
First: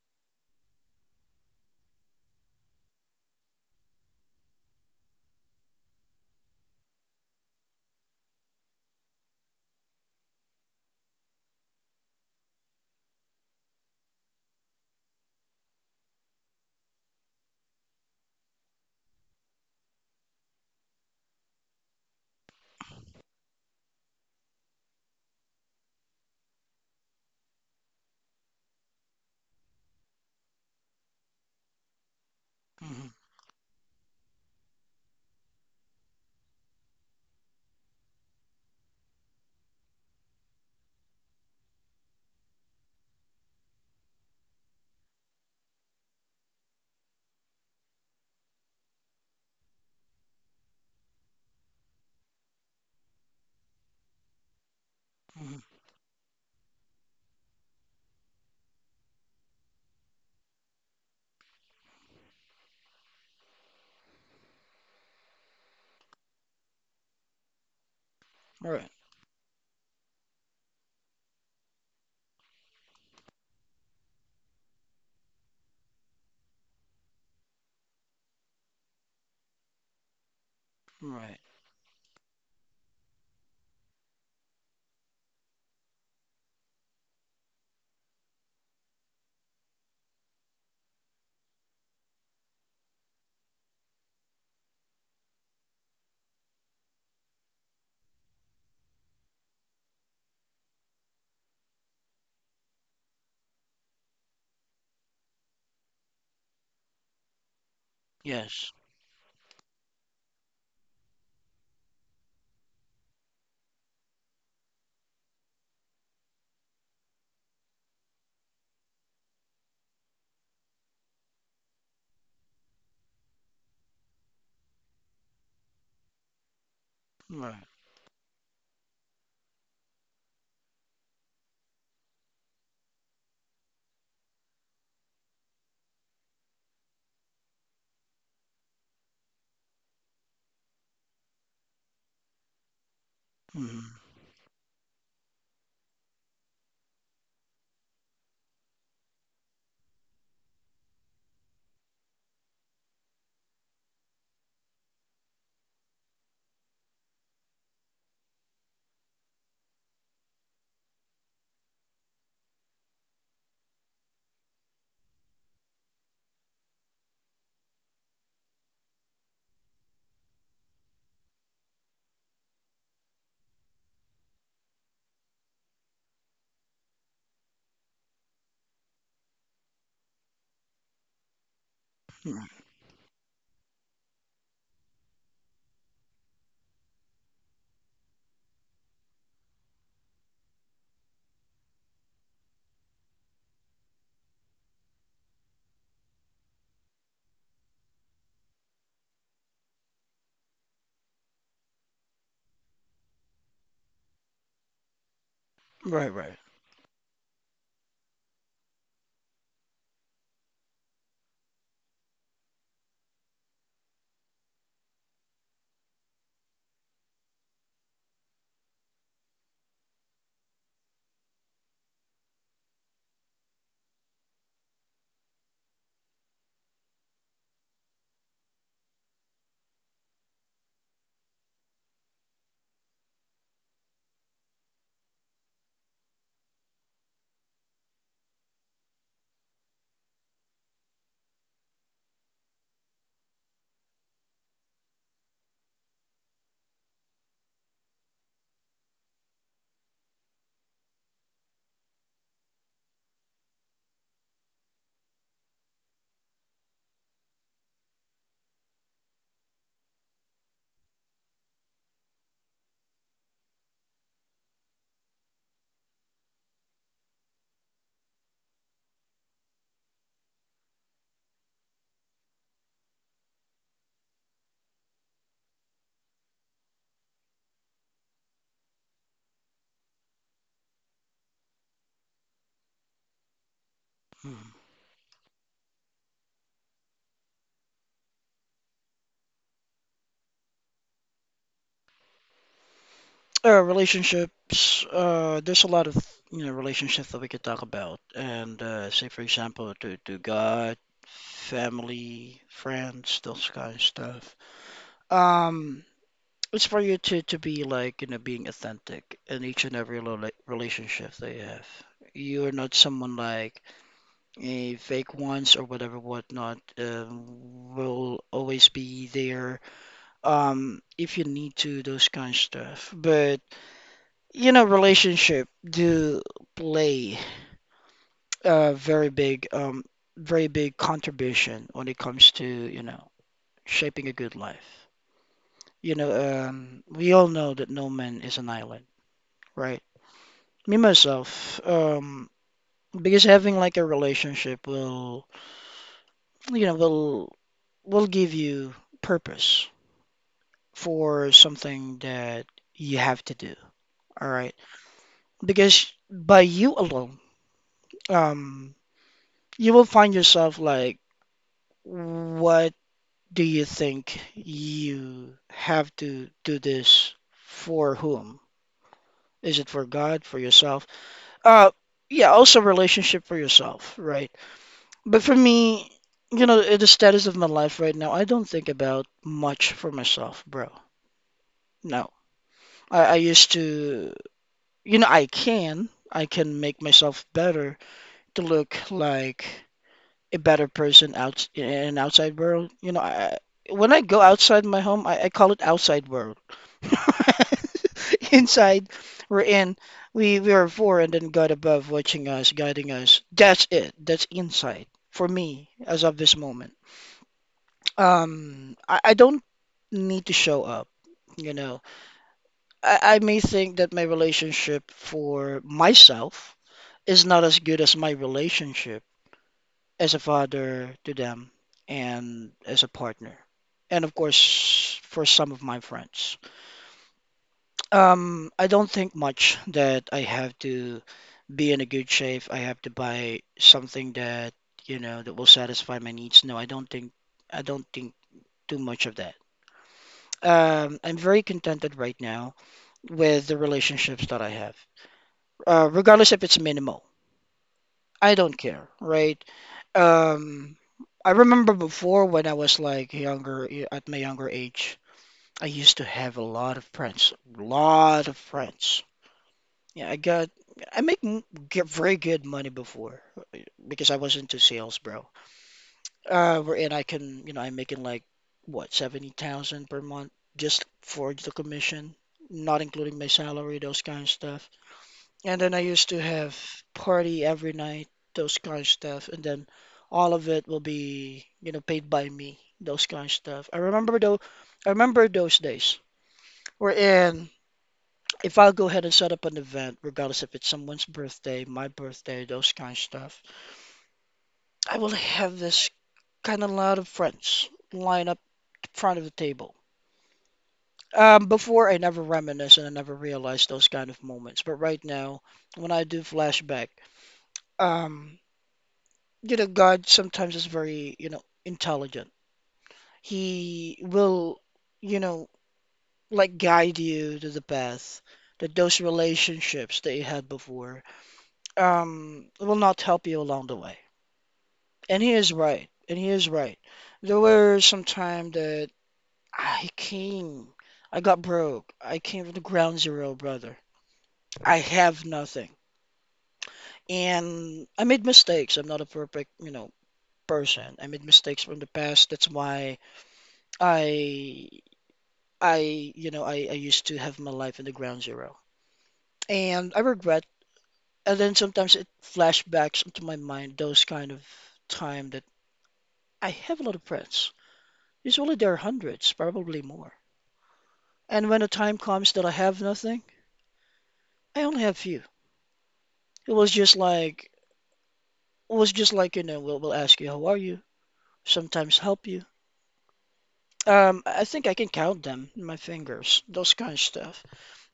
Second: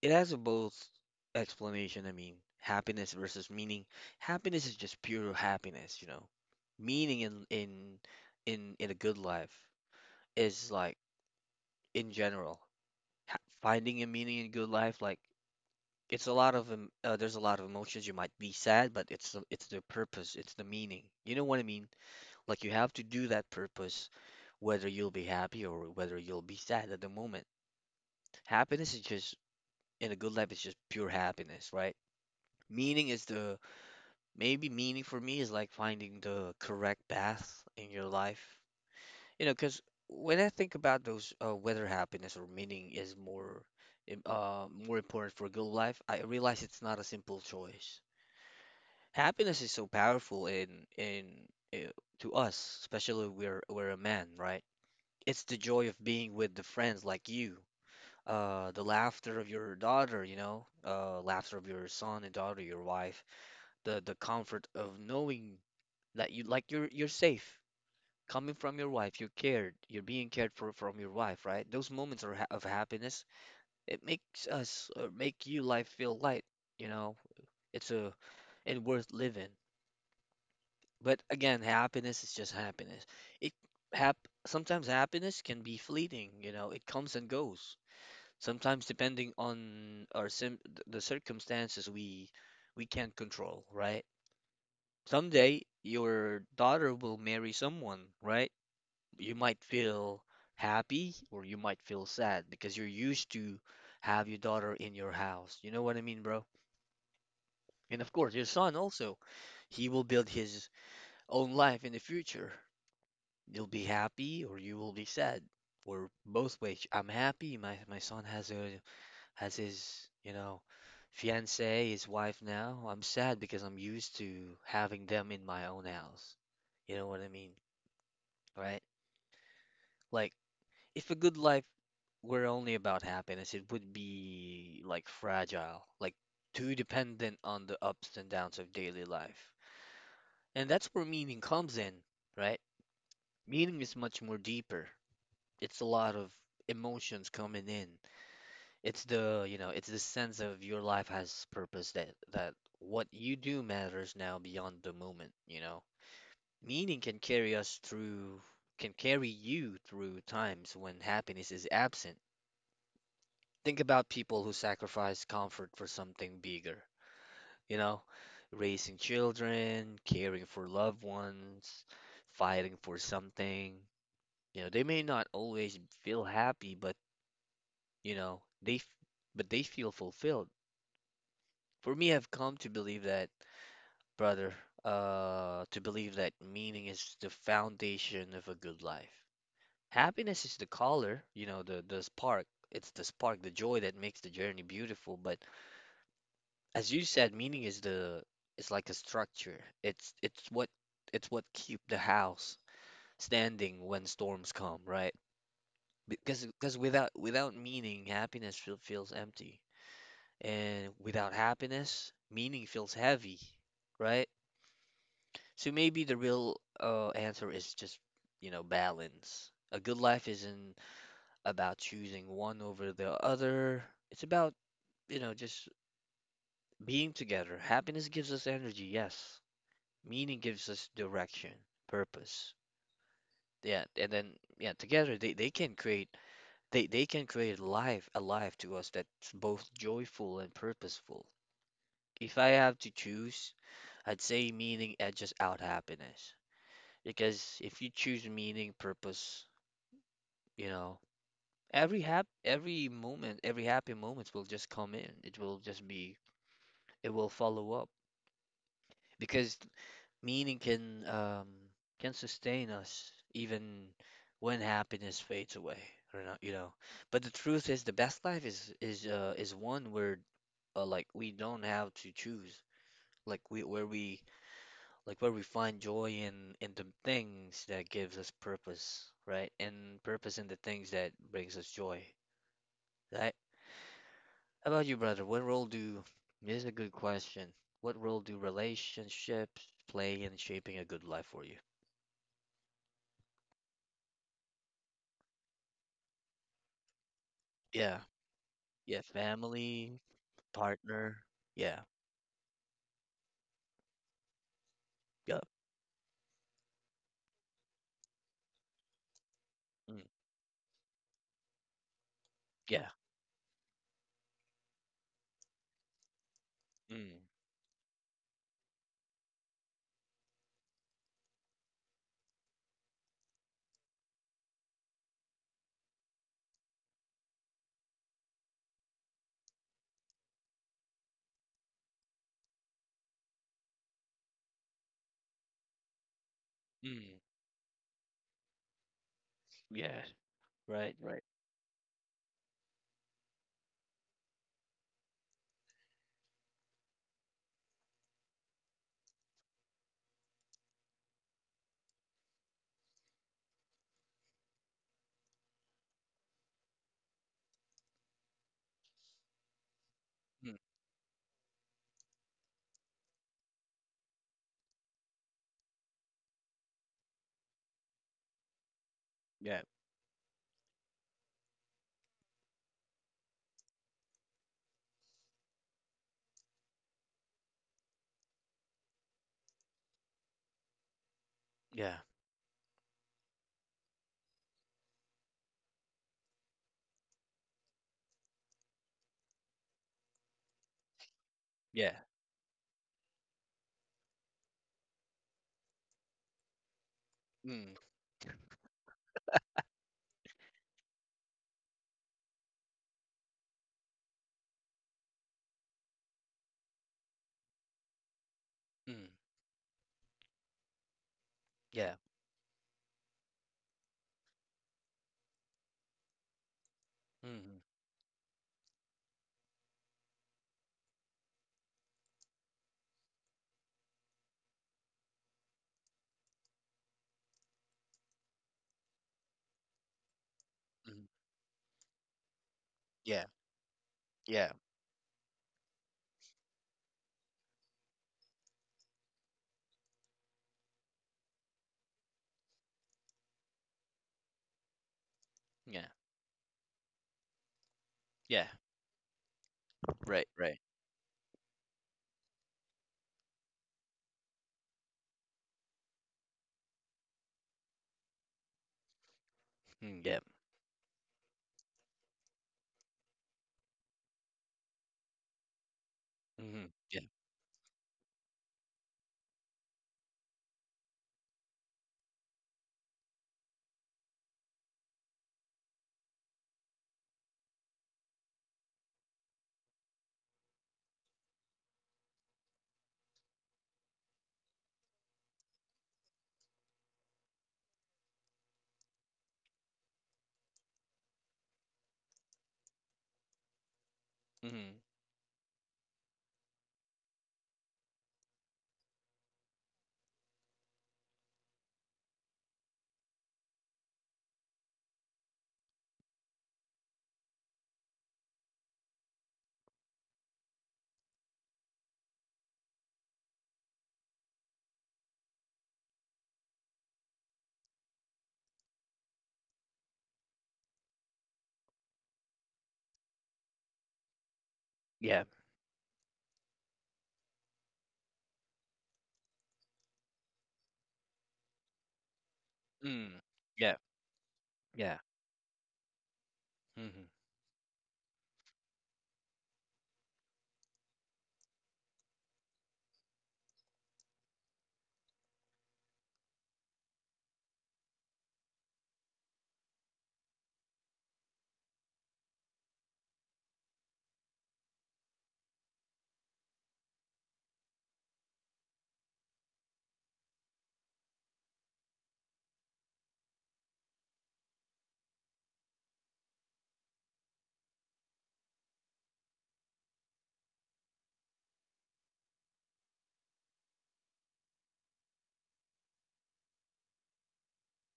B: it has a both explanation. I mean, happiness versus meaning. Happiness is just pure happiness, you know. Meaning in a good life is like in general, ha finding a meaning in good life. Like it's a lot of there's a lot of emotions. You might be sad, but it's the purpose. It's the meaning. You know what I mean? Like you have to do that purpose, whether you'll be happy or whether you'll be sad at the moment. Happiness is just, in a good life, is just pure happiness, right? Meaning
A: Hmm.
B: is the, maybe meaning for me is like finding the correct path in your life. You know, because when I think about those, whether happiness or meaning is more more important for good life, I realize it's not a simple choice. Happiness is so powerful in uh, to us, especially we're a man, right? It's the
A: Hmm.
B: joy of being with the friends like you, the laughter of your daughter, you know, laughter of your son and daughter, your wife, the comfort of knowing that you, like, you're safe. Coming from
A: Right,
B: your wife, you're cared, you're being cared for from your wife, right? Those moments are ha of happiness. It makes us, or make you life feel light, you know. It's a, and worth living. But
A: right.
B: again, happiness is just happiness. It hap Sometimes happiness can be fleeting, you know, it comes and goes. Sometimes depending on our the circumstances we can't control, right? Someday your daughter will marry someone, right? You might feel happy or you might feel sad because you're used to have your daughter in your house. You know what I mean, bro? And of course, your
A: Yes.
B: son also, he will build his own life in the future. You'll be happy or you will be sad. Or both ways. I'm happy my son has a, as his, you know, fiancee, his wife now. I'm sad because I'm used to having them in my own house. You know what I mean,
A: Right.
B: right? Like, if a good life were only about happiness, it would be like fragile, like too dependent on the ups and downs of daily life. And that's where meaning comes in, right? Meaning is
A: Mm-hmm.
B: much more deeper. It's a lot of emotions coming in. It's the, you know, it's the sense of your life has purpose, that that what you do matters now beyond the moment, you know. Meaning can carry us through, can carry you through times when happiness is absent. Think about people who sacrifice comfort for something bigger, you know, raising children, caring for loved ones, fighting for something. You know, they may not always feel happy, but you know, but they feel fulfilled. For me, I've come
A: Mm-hmm.
B: to believe that, brother, to believe that meaning is the foundation of a good life. Happiness is the color, you know, the spark. It's the spark, the joy that makes the journey beautiful. But as you said, meaning is the, it's like a structure. It's what keep the house standing when storms come, right?
A: Right, right.
B: Because without without meaning, happiness feels empty, and without happiness, meaning feels heavy, right? So maybe the real, answer is just, you know, balance. A good life isn't about choosing one over the other. It's about, you know, just being together. Happiness gives us energy, yes. Meaning gives us direction, purpose. Yeah, and then yeah, together they can create life a life to us that's both joyful and purposeful. If I have to choose, I'd say meaning edges out happiness. Because if you choose meaning, purpose, you know, every moment, every happy moments will just come in. It will just be, it will follow up because meaning can sustain us even when happiness fades away. Or not, you know. But the truth is, the best life is is one where, like, we don't have to choose. Like we where we like Where we find joy in the things that gives us purpose, right? And purpose in the things that brings us joy. I,
A: Mm.
B: how about you, brother? What role do, this is a good question. What role do relationships play in shaping a good life for you?
A: Relationships. There's a lot of you know relationships that we could talk about,
B: Yeah.
A: and
B: Yeah.
A: say for example, to
B: Family,
A: to God,
B: partner. Yeah.
A: family, friends, those kind of stuff.
B: Yeah.
A: Um, it's for you to be like, you know, being authentic in each and every
B: Mm.
A: relationship that you have. You're not
B: Yeah.
A: someone like a fake ones or whatever whatnot
B: Mm.
A: will always be there if you need to, those kind of stuff. But you know, relationship do play a very big very big contribution when it comes to, you know, shaping a good life. You know, we
B: Mm.
A: all know that no man is an island. Right.
B: Yeah.
A: Me
B: Right. Right.
A: myself, because having like a relationship will, you know, will give you purpose for something that you have to do. All right. Because by you alone, um, you will find
B: Mm.
A: yourself like, what do you think you have to do this for whom? Is
B: Yeah.
A: it for God, for yourself? Uh, yeah, also relationship for yourself, right? But for me, you know, the status of my life right now, I don't think about much for myself, bro.
B: Yeah.
A: No. I used to, you know, I can make myself better to look like a better person out in
B: Yeah.
A: an outside world. You know, I, when I go outside my home, I call it outside world. <laughs>
B: Mm.
A: Inside, we're in, we are four, and then God above watching us, guiding us. That's it. That's inside for me as of this moment. Um, I,
B: Mm.
A: I don't need to show up, you know.
B: Yeah.
A: I may think that my relationship for myself is not as
B: Mm.
A: good as my relationship as a father to them and as a partner. And of course, for some of my friends. I don't think much that I have to
B: Mm.
A: be in a good shape. I have to
B: Yeah.
A: buy something
B: Yeah.
A: that, you know, that will satisfy my needs. No, I don't think too much of that. I'm very contented right now with the relationships that I have,
B: Yeah.
A: regardless if it's minimal. I
B: Yeah.
A: don't care, right?
B: Right. Right.
A: Um, I remember before when I was like younger, at my younger age, I used to have a lot of friends, a lot of friends.
B: Mm.
A: Yeah,
B: Yeah.
A: I make m- get very good money before because I was into sales, bro.
B: Mm.
A: And
B: Yeah.
A: I can, you know, I'm making like what, 70,000 per month just for the commission, not including my salary, those kind of stuff. And then I used to have party every night, those kind of stuff. And then all of it will be, you know, paid by me, those kind of stuff. I remember those days. Wherein, if I'll go ahead and set up an event, regardless if it's someone's birthday, my birthday, those kind of stuff,
B: Mm.
A: I will have this kind of lot of friends line up front of the table. Before I never reminisce and I never realized those kind of moments, but right now, when I do flashback, um, you know, God sometimes is very, you know, intelligent. He will, you know, like guide you to the path that those relationships that you had before will not help you along the way.
B: Yeah.
A: And he is right. And he is right. There were some time that I came, I got broke. I came from the ground
B: Mm.
A: zero,
B: Yeah.
A: brother. I
B: Yeah.
A: have nothing.
B: Mm.
A: And I made mistakes. I'm not a perfect, you know, person. I made mistakes from the past. That's why I you know, I used to have my life in the ground zero. And I regret. And then sometimes it flashbacks into my mind those kind of time that I have a lot of friends. Usually there are hundreds, probably more. And when the time comes that I have nothing, I only have few. It was just like it was just like, you know, we'll ask you how are you, sometimes help you. I think I can count them in my fingers, those kind of stuff.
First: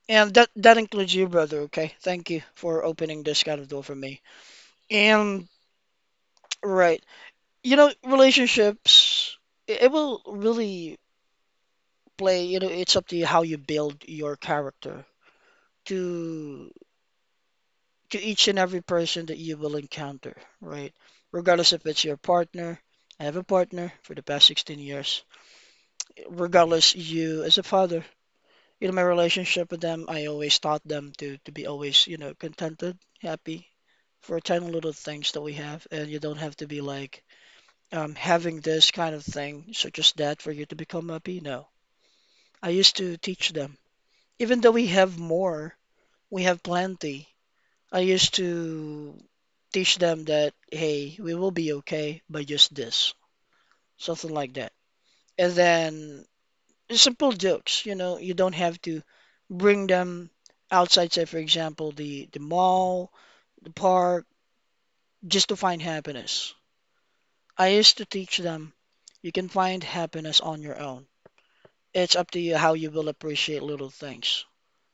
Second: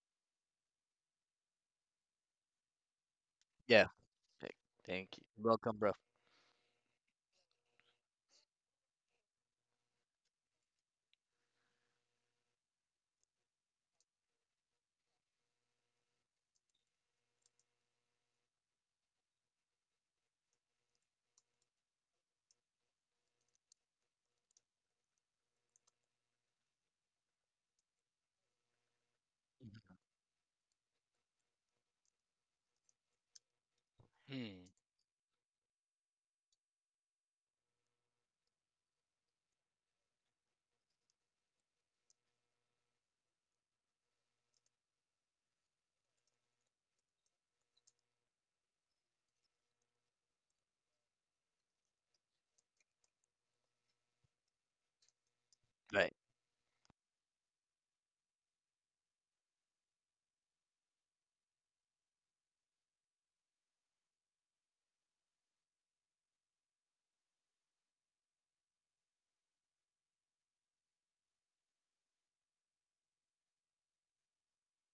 A: And that includes you, brother, okay? Thank you for opening this kind of door
B: Yeah.
A: for me.
B: Thank Thank you.
A: And
B: Welcome, bro.
A: right. You know, relationships, it will really play, you know, it's up to you how you build your character to each and every person that you will encounter, right? Regardless if it's your partner, I have a partner for the past 16 years. Regardless you as a father, you know, my relationship with
B: Mm-hmm.
A: them, I always taught them to be always, you know, contented, happy for
B: Hmm.
A: tiny little things that we have, and you don't have to be like having this kind of thing, such as that, for you to become a Pino. I used to teach them. Even though we have more, we have plenty. I used to teach them that, hey, we will be okay by just this, something like that. And
B: Right.
A: then simple jokes, you know, you don't have to bring them outside, say, for example, the mall, the park, just to find happiness. I used to teach them you can find happiness on your own. It's up to you how you will appreciate little things.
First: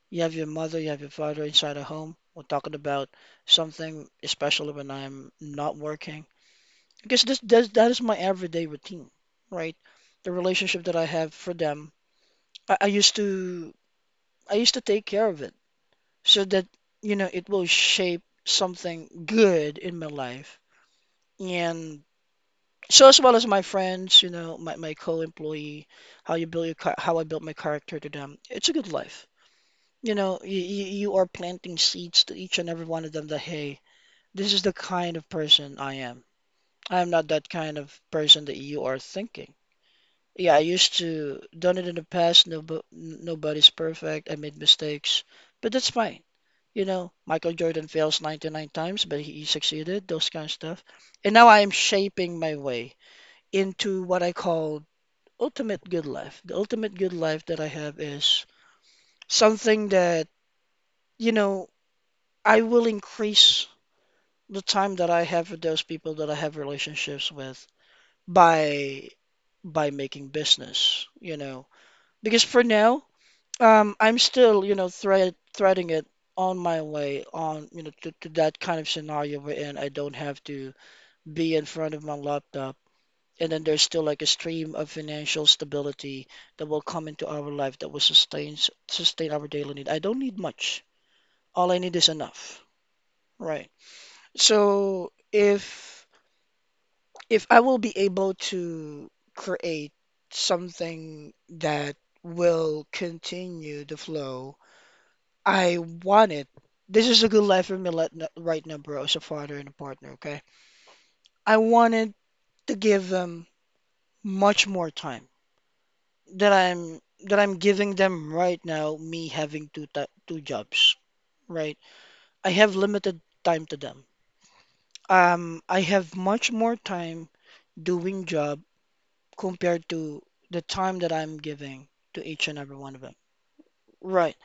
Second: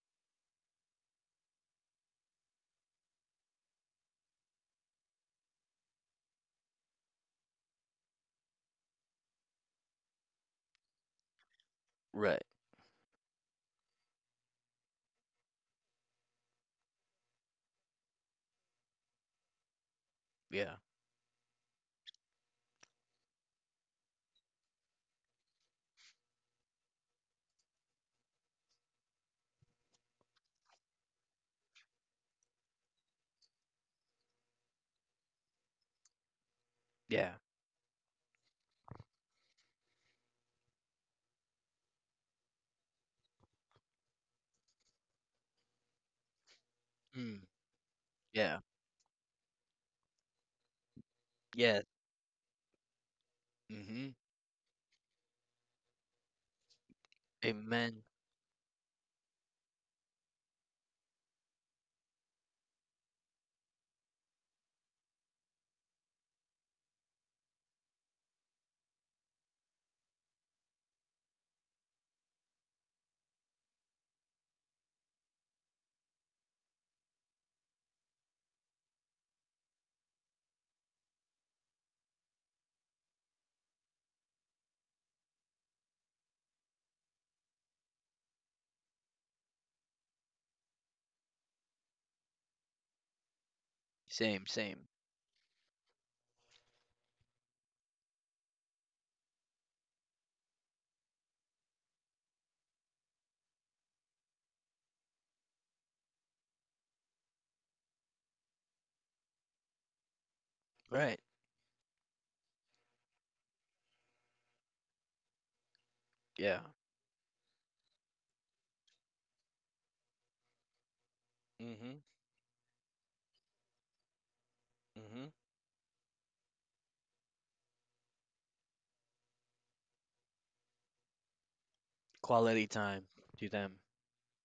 A: You have your mother, you have your father inside a home. We're talking about something, especially when I'm not working, because this that is my everyday routine, right? The relationship that I have for them,
B: Right.
A: I used to I used to take care of it so that you know it will shape something good in my life.
B: Yeah.
A: And so as well as my friends, you know, my co-employee, how you build your char- how I built my character to them. It's a good life. You know, you are planting seeds to each and every one of them that, hey, this is the kind of person I am. I am not
B: Yeah.
A: that kind of person that you are thinking. Yeah, I used to done it in the past. No, nobody's perfect. I made mistakes, but that's fine. You know,
B: Mm.
A: Michael Jordan fails
B: Yeah.
A: 99 times, but he succeeded, those kind of stuff. And now I am
B: Yeah.
A: shaping my way into
B: Mm-hmm.
A: what I call ultimate good life. The ultimate good life that I have
B: Amen.
A: is something that, you know, I will increase the time that I have with those people that I have relationships with by making business, you know. Because for now, I'm still, you know, threading it on my way on, you know, to that kind of scenario wherein I don't have to be in front of my laptop. And then there's still like a stream of financial stability that will come into our life that will sustain our daily need. I don't need much. All I need is enough, right?
B: Same. Same.
A: So if I will be able to create something that will continue the flow, I want it. This is a good life for me right now, bro, as a father and a partner, okay?
B: Right.
A: I wanted to give them much more time that
B: Yeah.
A: I'm that I'm giving them right now, me having two jobs, right?
B: Mm-hmm.
A: I have limited time to them.
B: Mm-hmm.
A: I have much more time doing job compared to the time that I'm giving to each and
B: Quality
A: every one of
B: time
A: them.
B: to them.
A: Right.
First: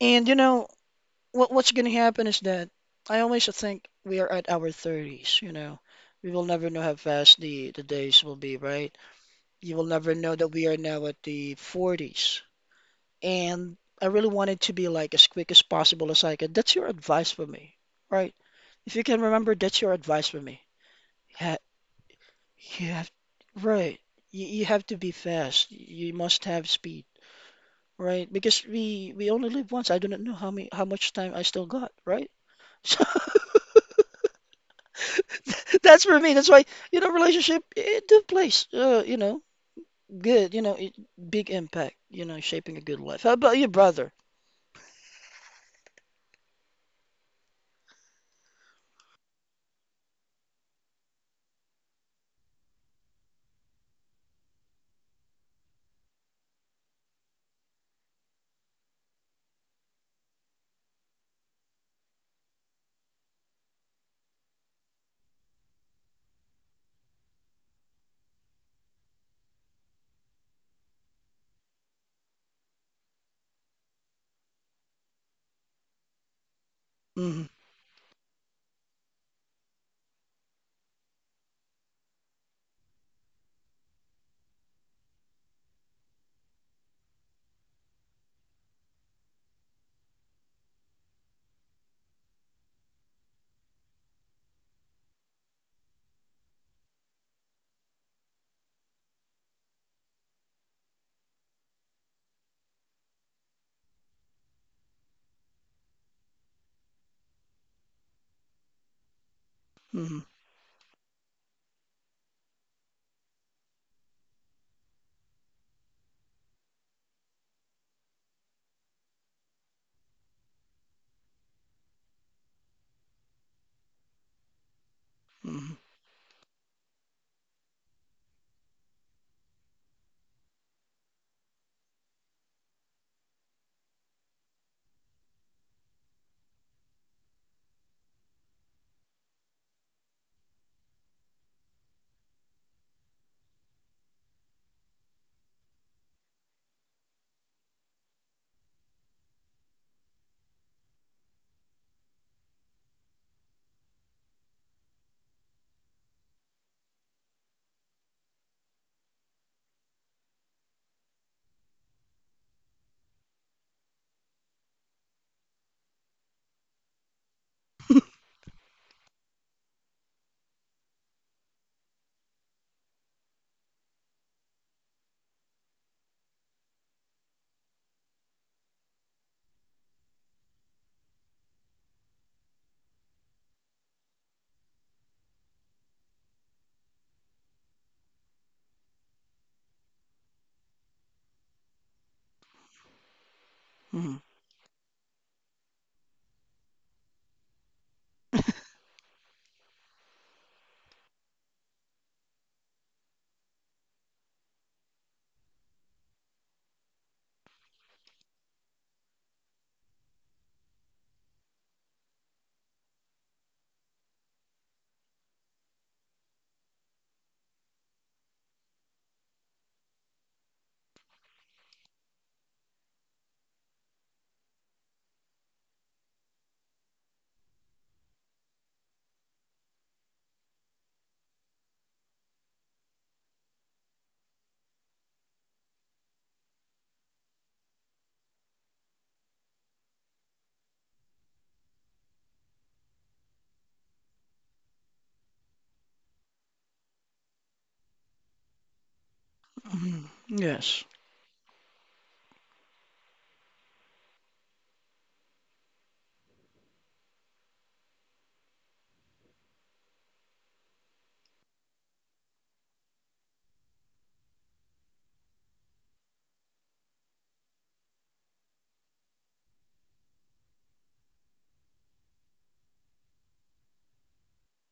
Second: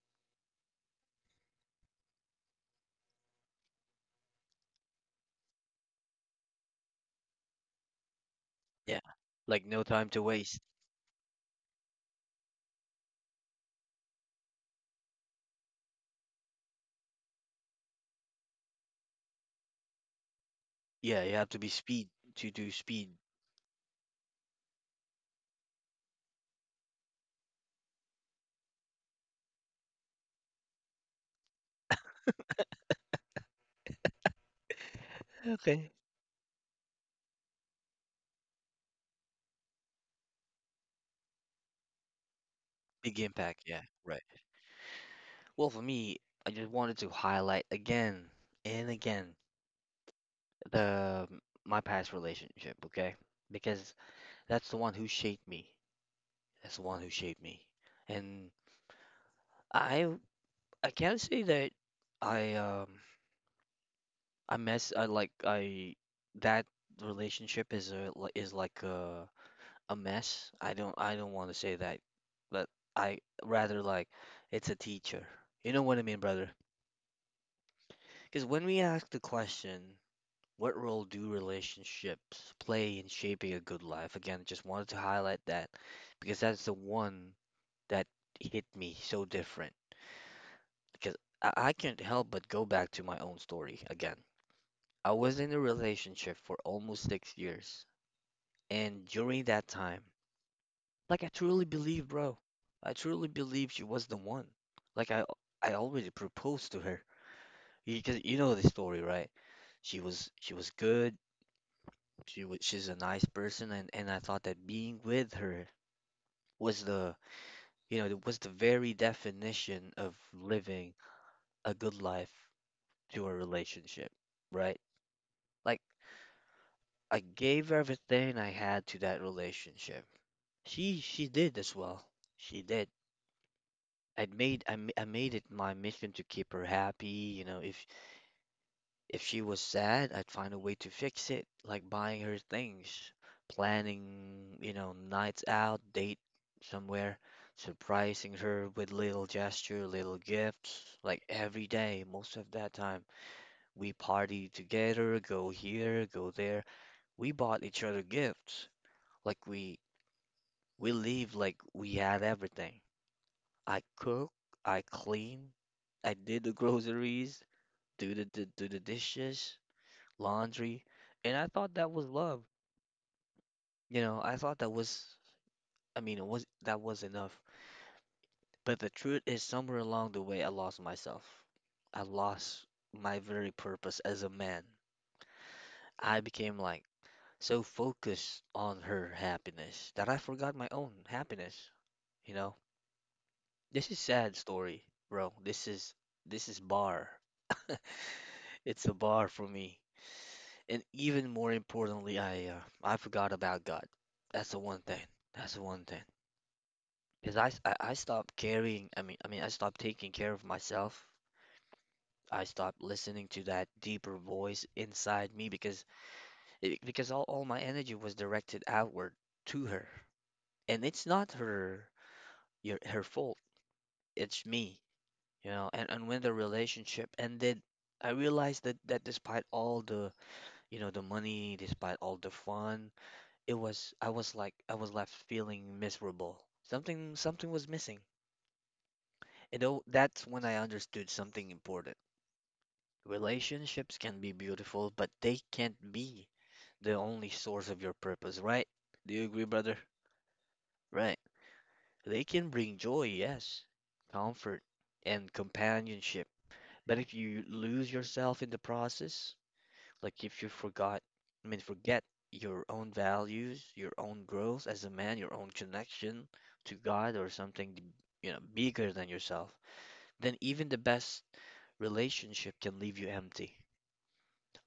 A: And you know what's going to happen is that I always think we are at our 30s, you know. We will never know how fast the days will be, right?
B: Yeah. Like
A: You
B: no
A: will
B: time
A: never
B: to
A: know that
B: waste.
A: we are now at the 40s. And I really want it to be like as quick as possible as I can. That's your advice for me, right? If you can remember, that's your advice for me.
B: Yeah. You have
A: Ha
B: to be speed to do
A: You have,
B: speed.
A: right. You have to be fast. You must have speed. Right, because we only live once. I do not know how much time I still got, right? <laughs> So <laughs>
B: Okay.
A: that's for me. That's why, relationship it took place. Good, it, big impact, shaping a good
B: Big
A: life. How about
B: impact.
A: your
B: Yeah.
A: brother?
B: Right. Well, for me, I just wanted to highlight again and again the my past relationship. Okay. Because that's the one who shaped me. That's the one who shaped me. And I I can't say that I um I mess I like I that relationship is like a mess. I don't want to say that, but I rather like it's a teacher. You know what I mean, brother?
A: Hmm.
B: Because when we ask the question, what role do relationships play in shaping a good life? Again, just wanted to highlight that because that's the one that hit me so different. Because I can't help but go back to my own story again. I was in a relationship for almost 6 years, and during that time, like I truly believe, bro, I truly believe she was the one. Like I already proposed to her. 'Cause you know the story, right? She
A: Hmm.
B: was, she was good. She's a nice person, and I thought that being with her was the, you know, it was the very definition of living a good life to a relationship, right?
A: Hmm.
B: Like I gave everything I had to that relationship. She did as well. She did. I made it my mission to keep her happy. You know, if she was sad, I'd find a way to fix it, like buying her things, planning, nights out, date somewhere, surprising her with little gesture, little gifts, like every day, most of that time. We party together, go here, go there. We bought each other gifts. Like we we live like we had everything. I cook, I clean, I did the groceries,
A: <laughs>
B: do the dishes, laundry, and I thought that was love. You know, I thought that was, I mean, it was that was enough. But the truth is, somewhere along the way, I lost myself. I lost my very purpose as a man. I became like so focused on her happiness that I forgot my own happiness. You know, this is
A: Hmm.
B: sad story, bro. This is bar. <laughs> It's a bar for me. And even more importantly, I forgot about God. That's the one thing. That's the one thing. Because I, s- I stopped caring. I mean I stopped taking care of myself. I stopped listening to that deeper voice inside me because all my energy was directed outward to her. And it's not her fault. It's me, you know. And when the relationship ended, I realized that despite all the the money, despite all the fun it was I was like I was left feeling miserable. Something was missing. That's when I understood something important. Relationships can be beautiful, but they can't be the only source of your purpose, right? Do you agree, brother?
A: Hmm. Yes.
B: Right. They can bring joy, yes, comfort, and companionship. But if you lose yourself in the process, Like if you forgot, I mean, forget your own values, your own growth as a man, your own connection to God or something, you know, bigger than yourself, then even the best relationship can leave you empty.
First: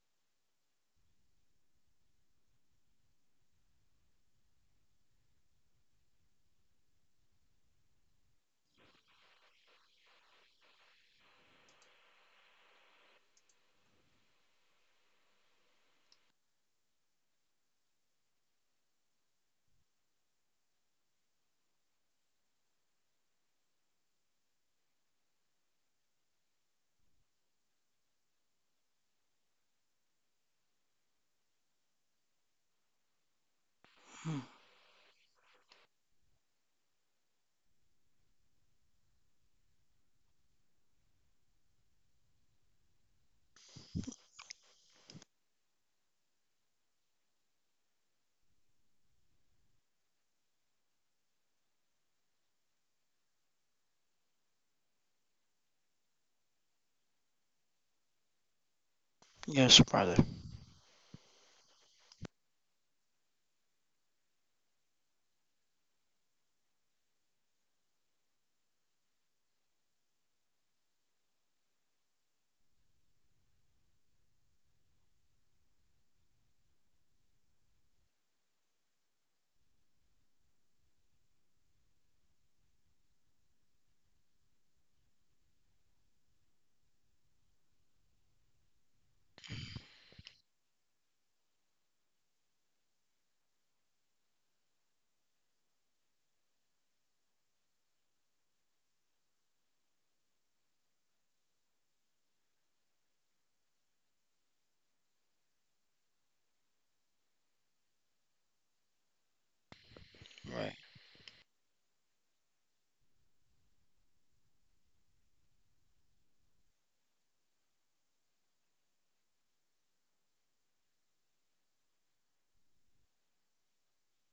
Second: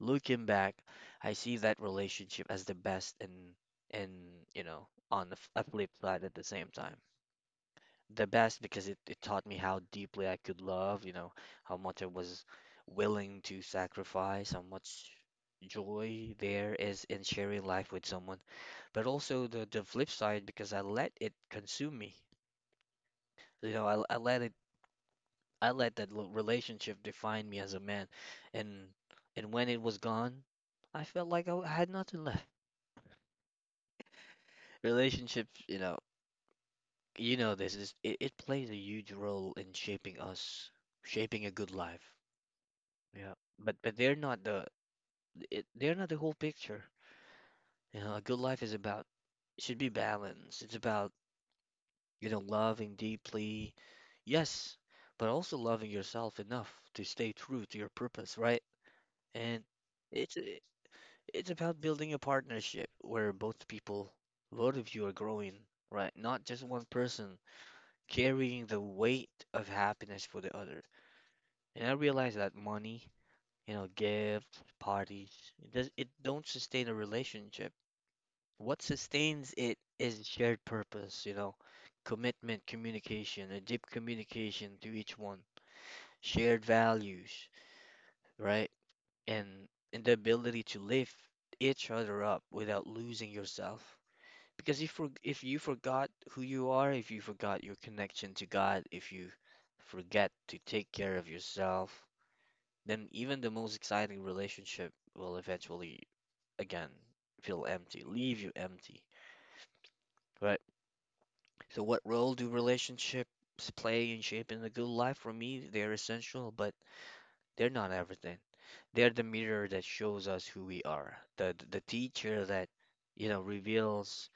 B: Looking back, I see that relationship as the best and you know, on the a flip side at the same time the best because it taught me how deeply I could love, you know, how much I was willing to sacrifice, how much joy there is in sharing life with someone. But also the flip side because I let it consume me. I let it I let that relationship define me as a man. And and when it was gone, I felt like I had nothing left.
A: Mm.
B: Relationships, you know, it plays a huge role in shaping us, shaping a good life. Yeah, but they're not the they're not the whole picture. You know, a good life is about should be balanced. It's about, you know, loving deeply, yes, but also loving yourself enough to stay true to your purpose, right? And
A: Yes, brother.
B: it's it's about building a partnership where both people, both of you are growing, right? Not just one person carrying the weight of happiness for the other. And I realize that money you know, gifts, parties. It don't sustain a relationship. What sustains it is shared purpose, you know, commitment, communication, a deep communication to each one, shared values, right? And and the ability to lift each other up without losing yourself. Because if you forgot who you are, if you forgot your connection to God, if you forget to take care of yourself, then even the most exciting relationship will eventually again feel empty, leave you empty, right?
A: Right.
B: So, what role do relationships play in shaping a good life? For me, they're essential, but they're not everything. They're the mirror that shows us who we are, the teacher that you know reveals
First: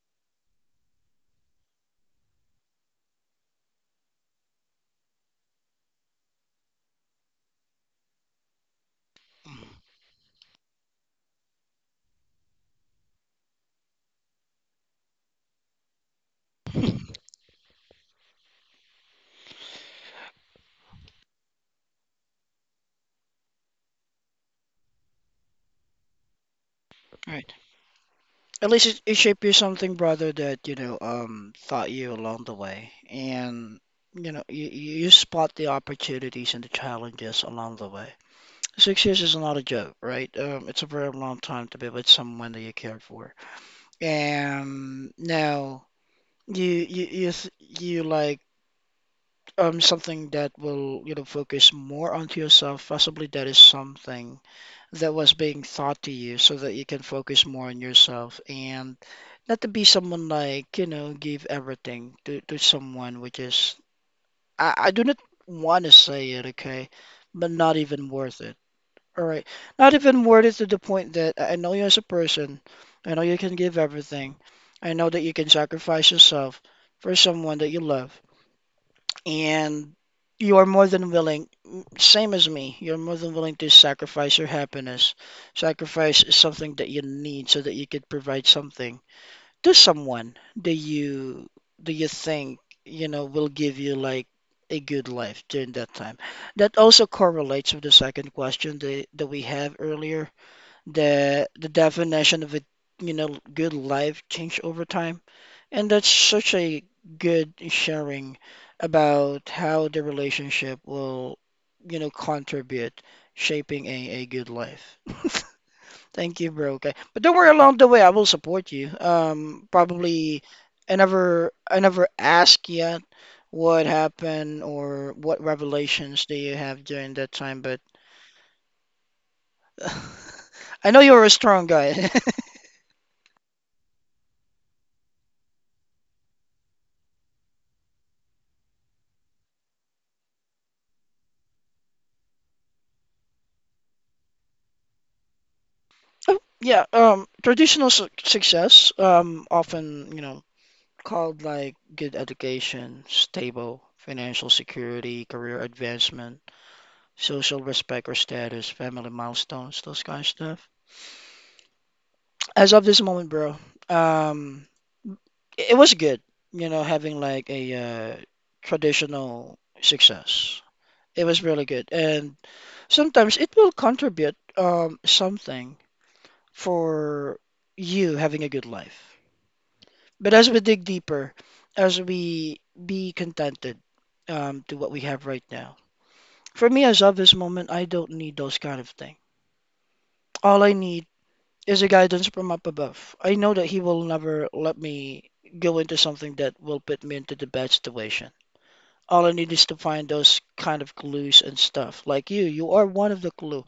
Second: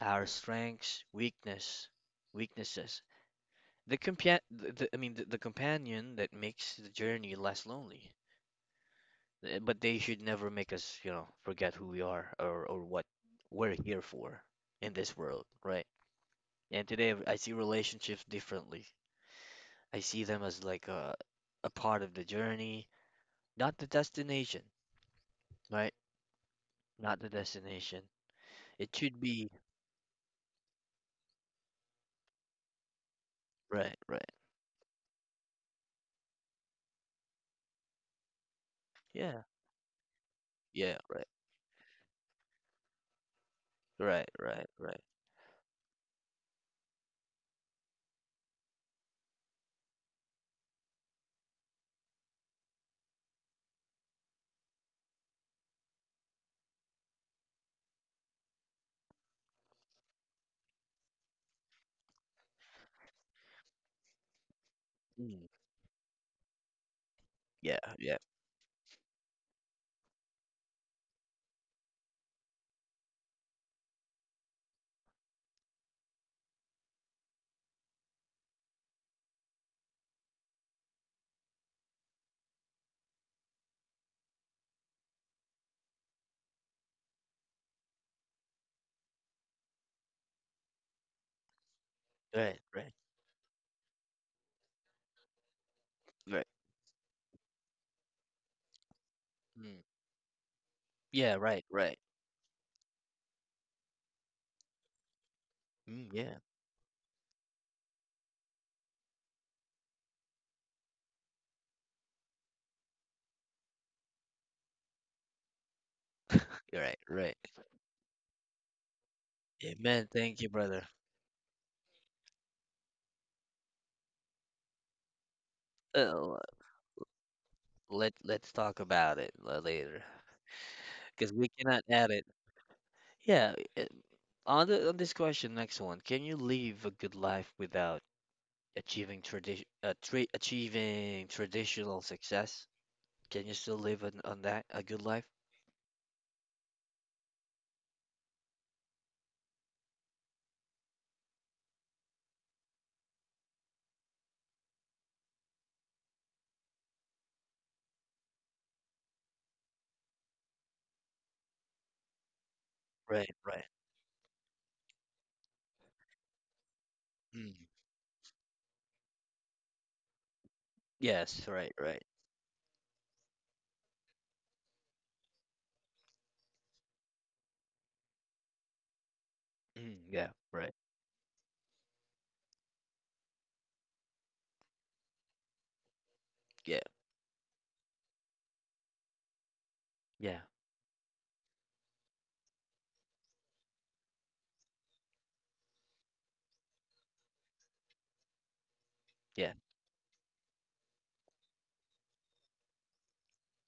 B: our strengths, weaknesses. The companion, the companion that makes the journey less lonely. Uh,
A: Mm.
B: But they should never make us, you know, forget who we are or what we're here for in this world, right? And today I see relationships differently. I see them as a part of the journey, not the destination, right? Not the
A: Right.
B: destination.
A: At least
B: It
A: it
B: should
A: shaped
B: be
A: you something, brother, that, taught you along the way. And,
B: right, right.
A: you know, you spot the opportunities and the challenges along the way. 6 years is
B: Yeah,
A: not a joke, right? It's a
B: yeah,
A: very
B: right,
A: long time to be with someone that you care for.
B: right, right, right.
A: And now you th- you something that will, you know, focus more onto yourself. Possibly that is something that was being taught to you so that you can focus more on yourself and not to be someone like, you know, give everything to someone, which is, I do not
B: Mm,
A: want to say it, okay, but not
B: yeah,
A: even worth it. All right. Not even worth it to the point that I know you as a person. I know you can give everything. I know that you can sacrifice yourself for someone that you love, and you are more than willing same as me, you're more than willing to sacrifice your happiness. Sacrifice is something that you need so that you could provide something to someone that you, do you
B: right,
A: think, will give you like a good life during that time,
B: right.
A: that also correlates with the second question that, that we have
B: Mm,
A: earlier,
B: yeah,
A: the
B: right,
A: the
B: right.
A: definition of a, good life change over time. And that's
B: Mm, yeah,
A: such a good sharing about how the relationship will, you know, contribute shaping a good life. <laughs> Thank you, bro. Okay.
B: right,
A: But
B: right.
A: don't worry, along the way, I will support you.
B: Amen. Thank
A: Probably
B: you, brother.
A: I never ask yet what happened or what revelations
B: Uh,
A: do you have during that time, but
B: let let's talk about it later,
A: <laughs> I know you're a
B: because we
A: strong
B: cannot
A: guy.
B: add it. Yeah, it- on the, on this question, next one, can you live a good life without achieving tradition, tra achieving traditional success? Can you still live on that a good life?
A: <laughs> Yeah, traditional su success often, you know, called like good education, stable financial security, career advancement, social respect or status, family milestones, those kind of stuff. As of this moment,
B: Right,
A: bro,
B: right.
A: um, it it was good, you know, having like
B: Mm.
A: a traditional success. It was
B: Yes,
A: really
B: right,
A: good,
B: right.
A: and sometimes it will contribute something for you having a good life.
B: Mm, yeah,
A: But as we
B: right.
A: dig deeper, as we be contented to what we have right now, for
B: Yeah,
A: me, as of this moment, I don't need those kind of things.
B: yeah,
A: All I need is a guidance from up above. I know that He will never let me go into something that will put me into the bad situation. All I need
B: yeah.
A: is to find those kind of clues and stuff. Like you are one of the clue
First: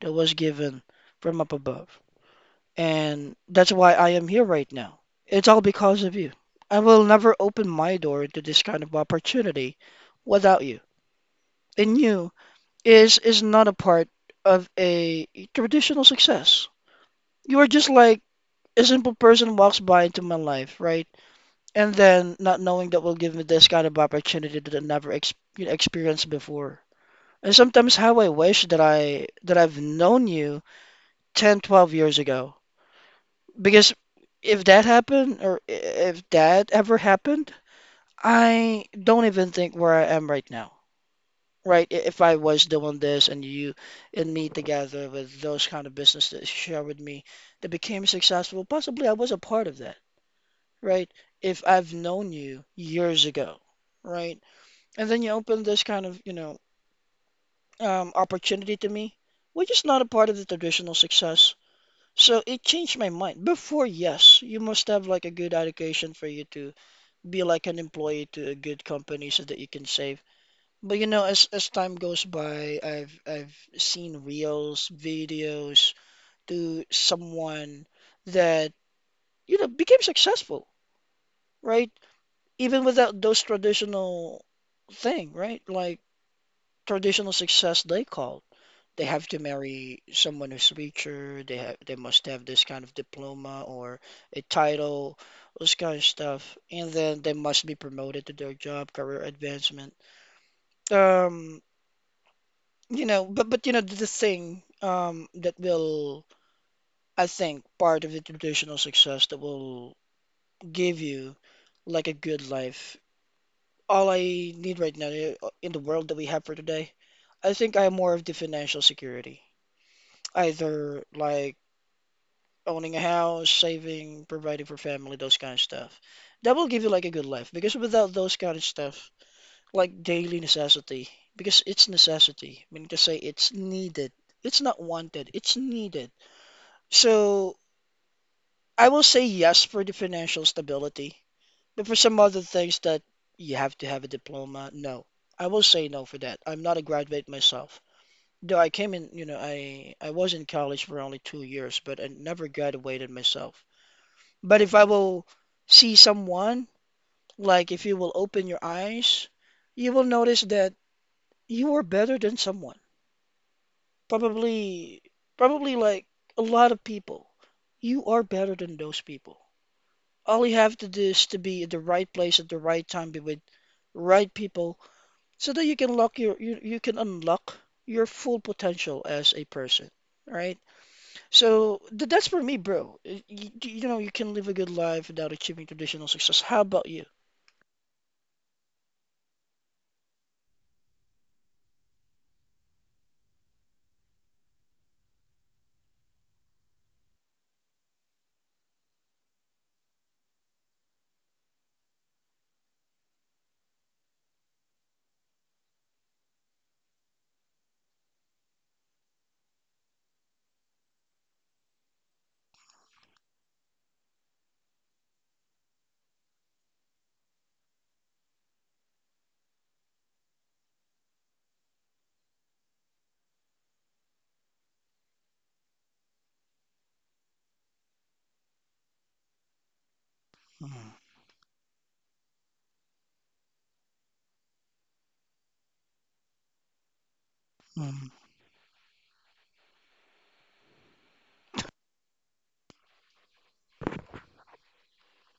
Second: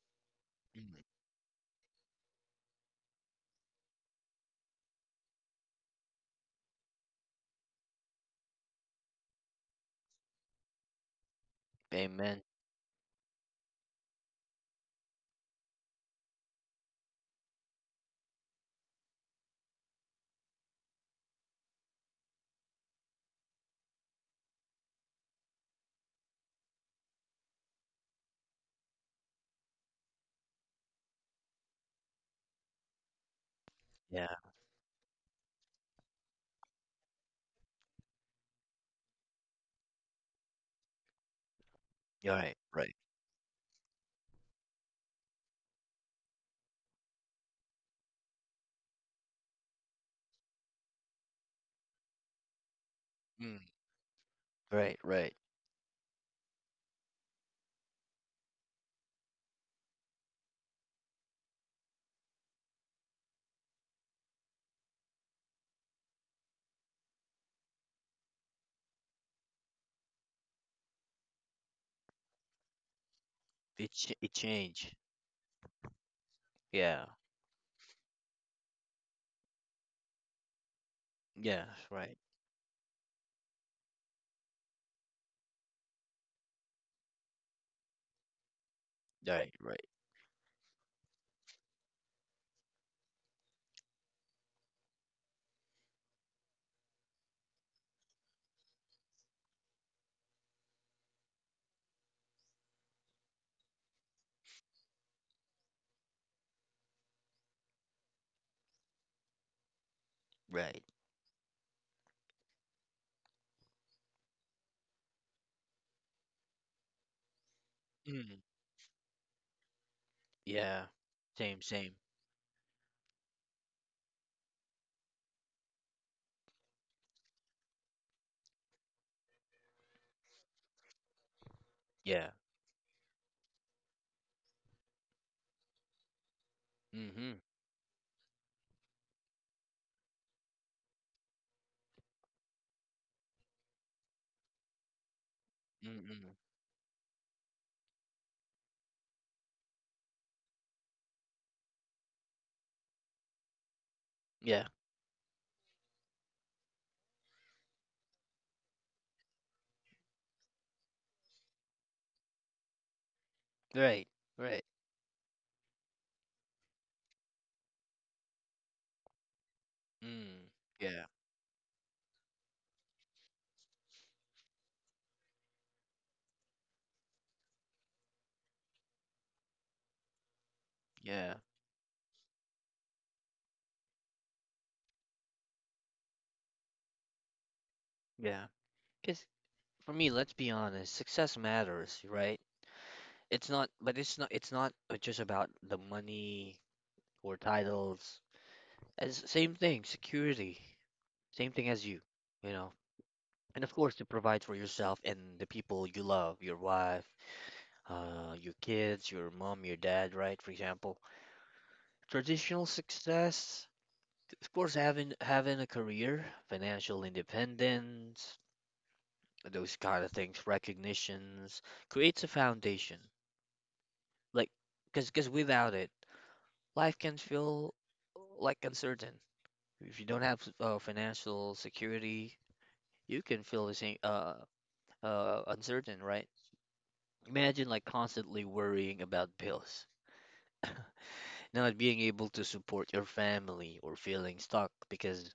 A: that was given
B: Mm.
A: from up above. And that's why I am here right now. It's all because of you. I will never open my door to this kind of opportunity without you. And you
B: Amen.
A: is not a part of a traditional success. You are just like a simple person walks by into my life, right? And then not knowing that will give me this kind of opportunity that I never ex you know, experienced before. And sometimes how I wish that I've known you 10, 12 years ago. Because
B: Yeah,
A: if that happened, if that ever happened, I don't even think where I am right now, right? I- If
B: you're
A: I
B: right,
A: was
B: right.
A: doing this and you and me together with those kind of business that you share with me that became successful, possibly I was a part of that, right? If I've known you years ago,
B: Mm,
A: right?
B: right,
A: And then you
B: right.
A: open this kind of, you know, opportunity to me, which is not a part of the traditional success. So it changed my mind. Before, yes, you must have like a good education for you to be like an employee to a good company so that you can save. But you know, as time goes by, I've seen
B: It
A: reels,
B: changed.
A: videos to
B: Yeah,
A: someone that you know became successful,
B: yeah,
A: right?
B: right,
A: Even without those traditional thing, right? Like traditional success they call. They have to
B: right, right,
A: marry someone who's richer, they must have this kind of diploma or a title, this kind of stuff. And then they must be promoted to their job, career advancement. um you know, but you know, the thing that will, I think, part of the traditional success that will
B: right.
A: give you like a good life, all I need right now, in the world that we have for today, I think I'm more of the
B: Mm,
A: financial security, either
B: yeah,
A: like
B: same, same.
A: owning a house, saving, providing for family, those kind of stuff that will give you like a good life. Because without those kind of stuff, like daily necessity, because it's
B: Yeah.
A: necessity. I mean to say it's needed. It's not wanted, it's needed.
B: Hmm.
A: So I will say yes for the financial stability, but for some other things that you have to have a diploma, no. I will say no
B: Mm,
A: for
B: mm.
A: that. I'm not a graduate myself. Though I came in, you know, I was in college for only 2 years, but I never graduated myself. But
B: Yeah.
A: if I will see someone, like if you will open your eyes, you will notice that you are better than someone.
B: Right. Right.
A: Probably, probably like a lot of people. You are better than those people. All
B: Mm.
A: you have to do
B: Yeah.
A: is to be at the right place at the right time, be with right people, so that you can you can unlock your full potential as a person, right?
B: Yeah.
A: So th that's for me, bro. You know, you can live a good life without achieving traditional success. How about you?
B: Yeah. Because for me, let's be honest, success matters, right? It's not, but it's not. It's not just about the money or titles. As same thing, security. Same thing as you, you know. And of course, to provide for yourself and the people you love, your wife, your kids, your mom, your dad, right? For example, traditional success. Of course, having a career, financial independence, those kind of things, recognitions, creates a foundation. Like, cause without it, life can feel like uncertain. If you don't have
A: Mm.
B: financial security, you can feel the same uncertain, right? Imagine like
A: Mm.
B: constantly worrying about bills, <laughs> not being able to support your family, or feeling stuck because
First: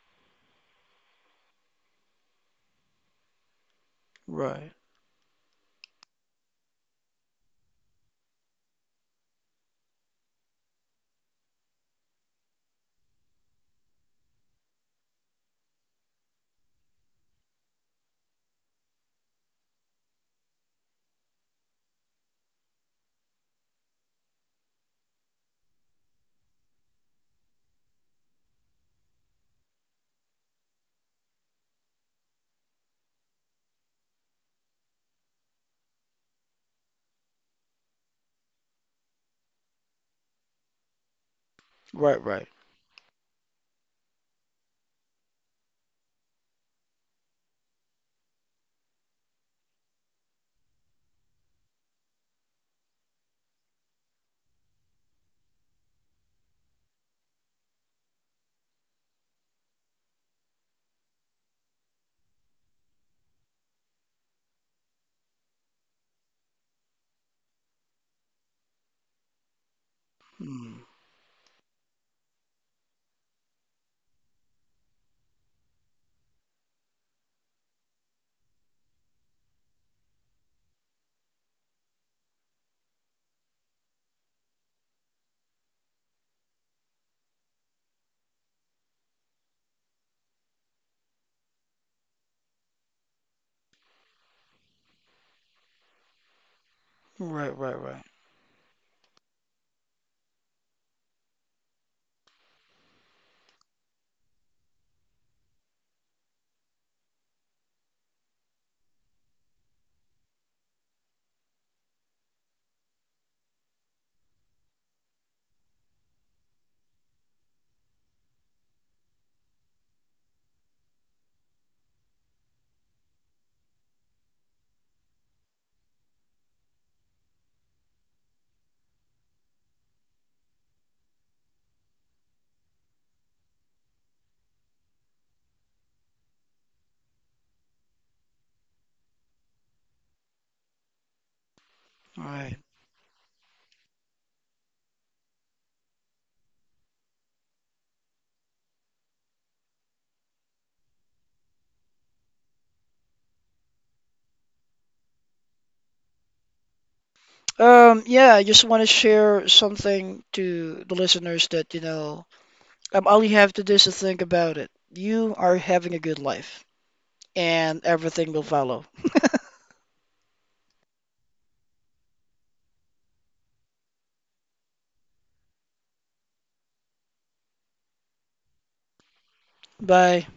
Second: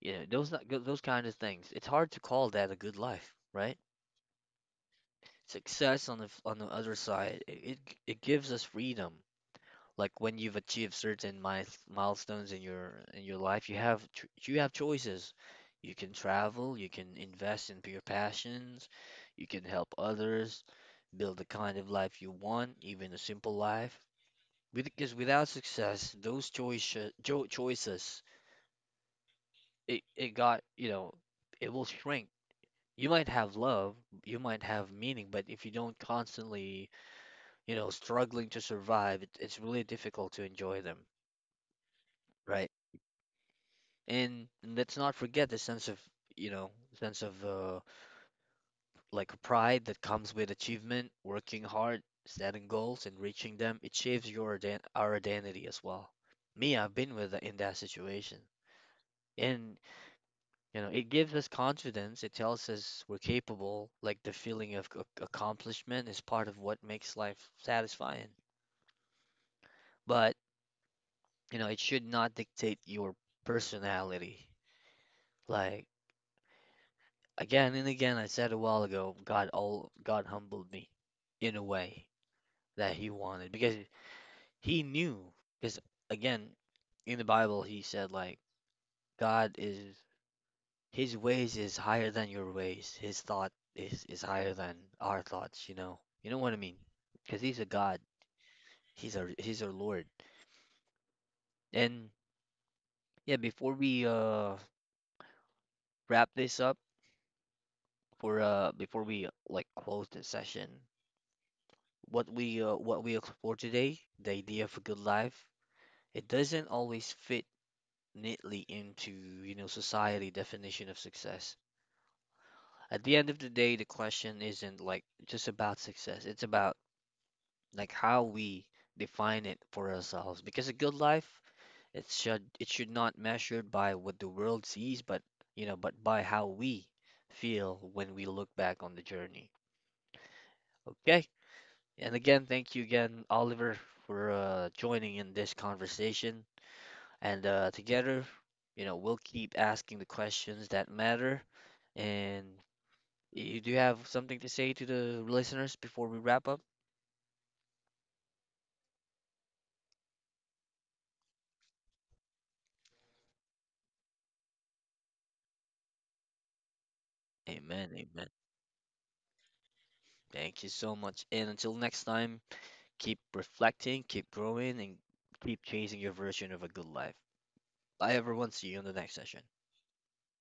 B: you know those not- those kind of things. It's hard to call that a good life, right?
A: Right,
B: Success on on the other side, it gives us freedom. Like when you've achieved certain milestones in your life, you have choices. You can travel, you can invest into your passions, you can help others, build the kind of life you want, even a simple life. Because without success, those choices you know, it will shrink. You might have love, you might have meaning, but if you don't constantly you know, struggling to survive, it's really difficult to enjoy them,
A: right, right.
B: right? And let's not forget the sense of, you know, sense of like pride that comes with achievement, working hard, setting goals, and reaching them. It shapes your our identity as well. Me, I've been with in that situation. And you know, it gives us confidence. It tells us we're capable. Like the feeling of accomplishment is part of what makes life satisfying. But
A: Mm.
B: you know, it should not dictate your personality. Like again and again, I said a while ago, God humbled me in a way that He wanted because He knew. Because again, in the Bible, He said like God is His ways is higher than your ways. His thought is higher than our thoughts. You know what I mean? Because
A: Right,
B: He's a
A: right,
B: God.
A: right,
B: He's our Lord. And yeah, before we wrap this up for before we like close this session, what we explore today, the idea of a good life, it doesn't always fit neatly into, you know, society definition of success. At the end of the day, the question isn't like just about success. It's about like how we define it for ourselves. Because a good life, it should not measured by what the world sees, but you know, but by how we feel when we look back on the journey. Okay. And again,
A: right.
B: thank you again, Oliver, for joining in this conversation. And together, you know, we'll keep asking the questions that matter. And you do have something to say to the listeners before we wrap up?
A: Yeah, I just want to share something to the listeners that, you know, all you have to do is to think about it. You are having a good life, and
B: Amen. Amen.
A: everything will follow.
B: Thank you so much. And until next time, keep reflecting, keep growing, and keep chasing your version of a good life. Bye, everyone. See you in the next session.
A: Bye.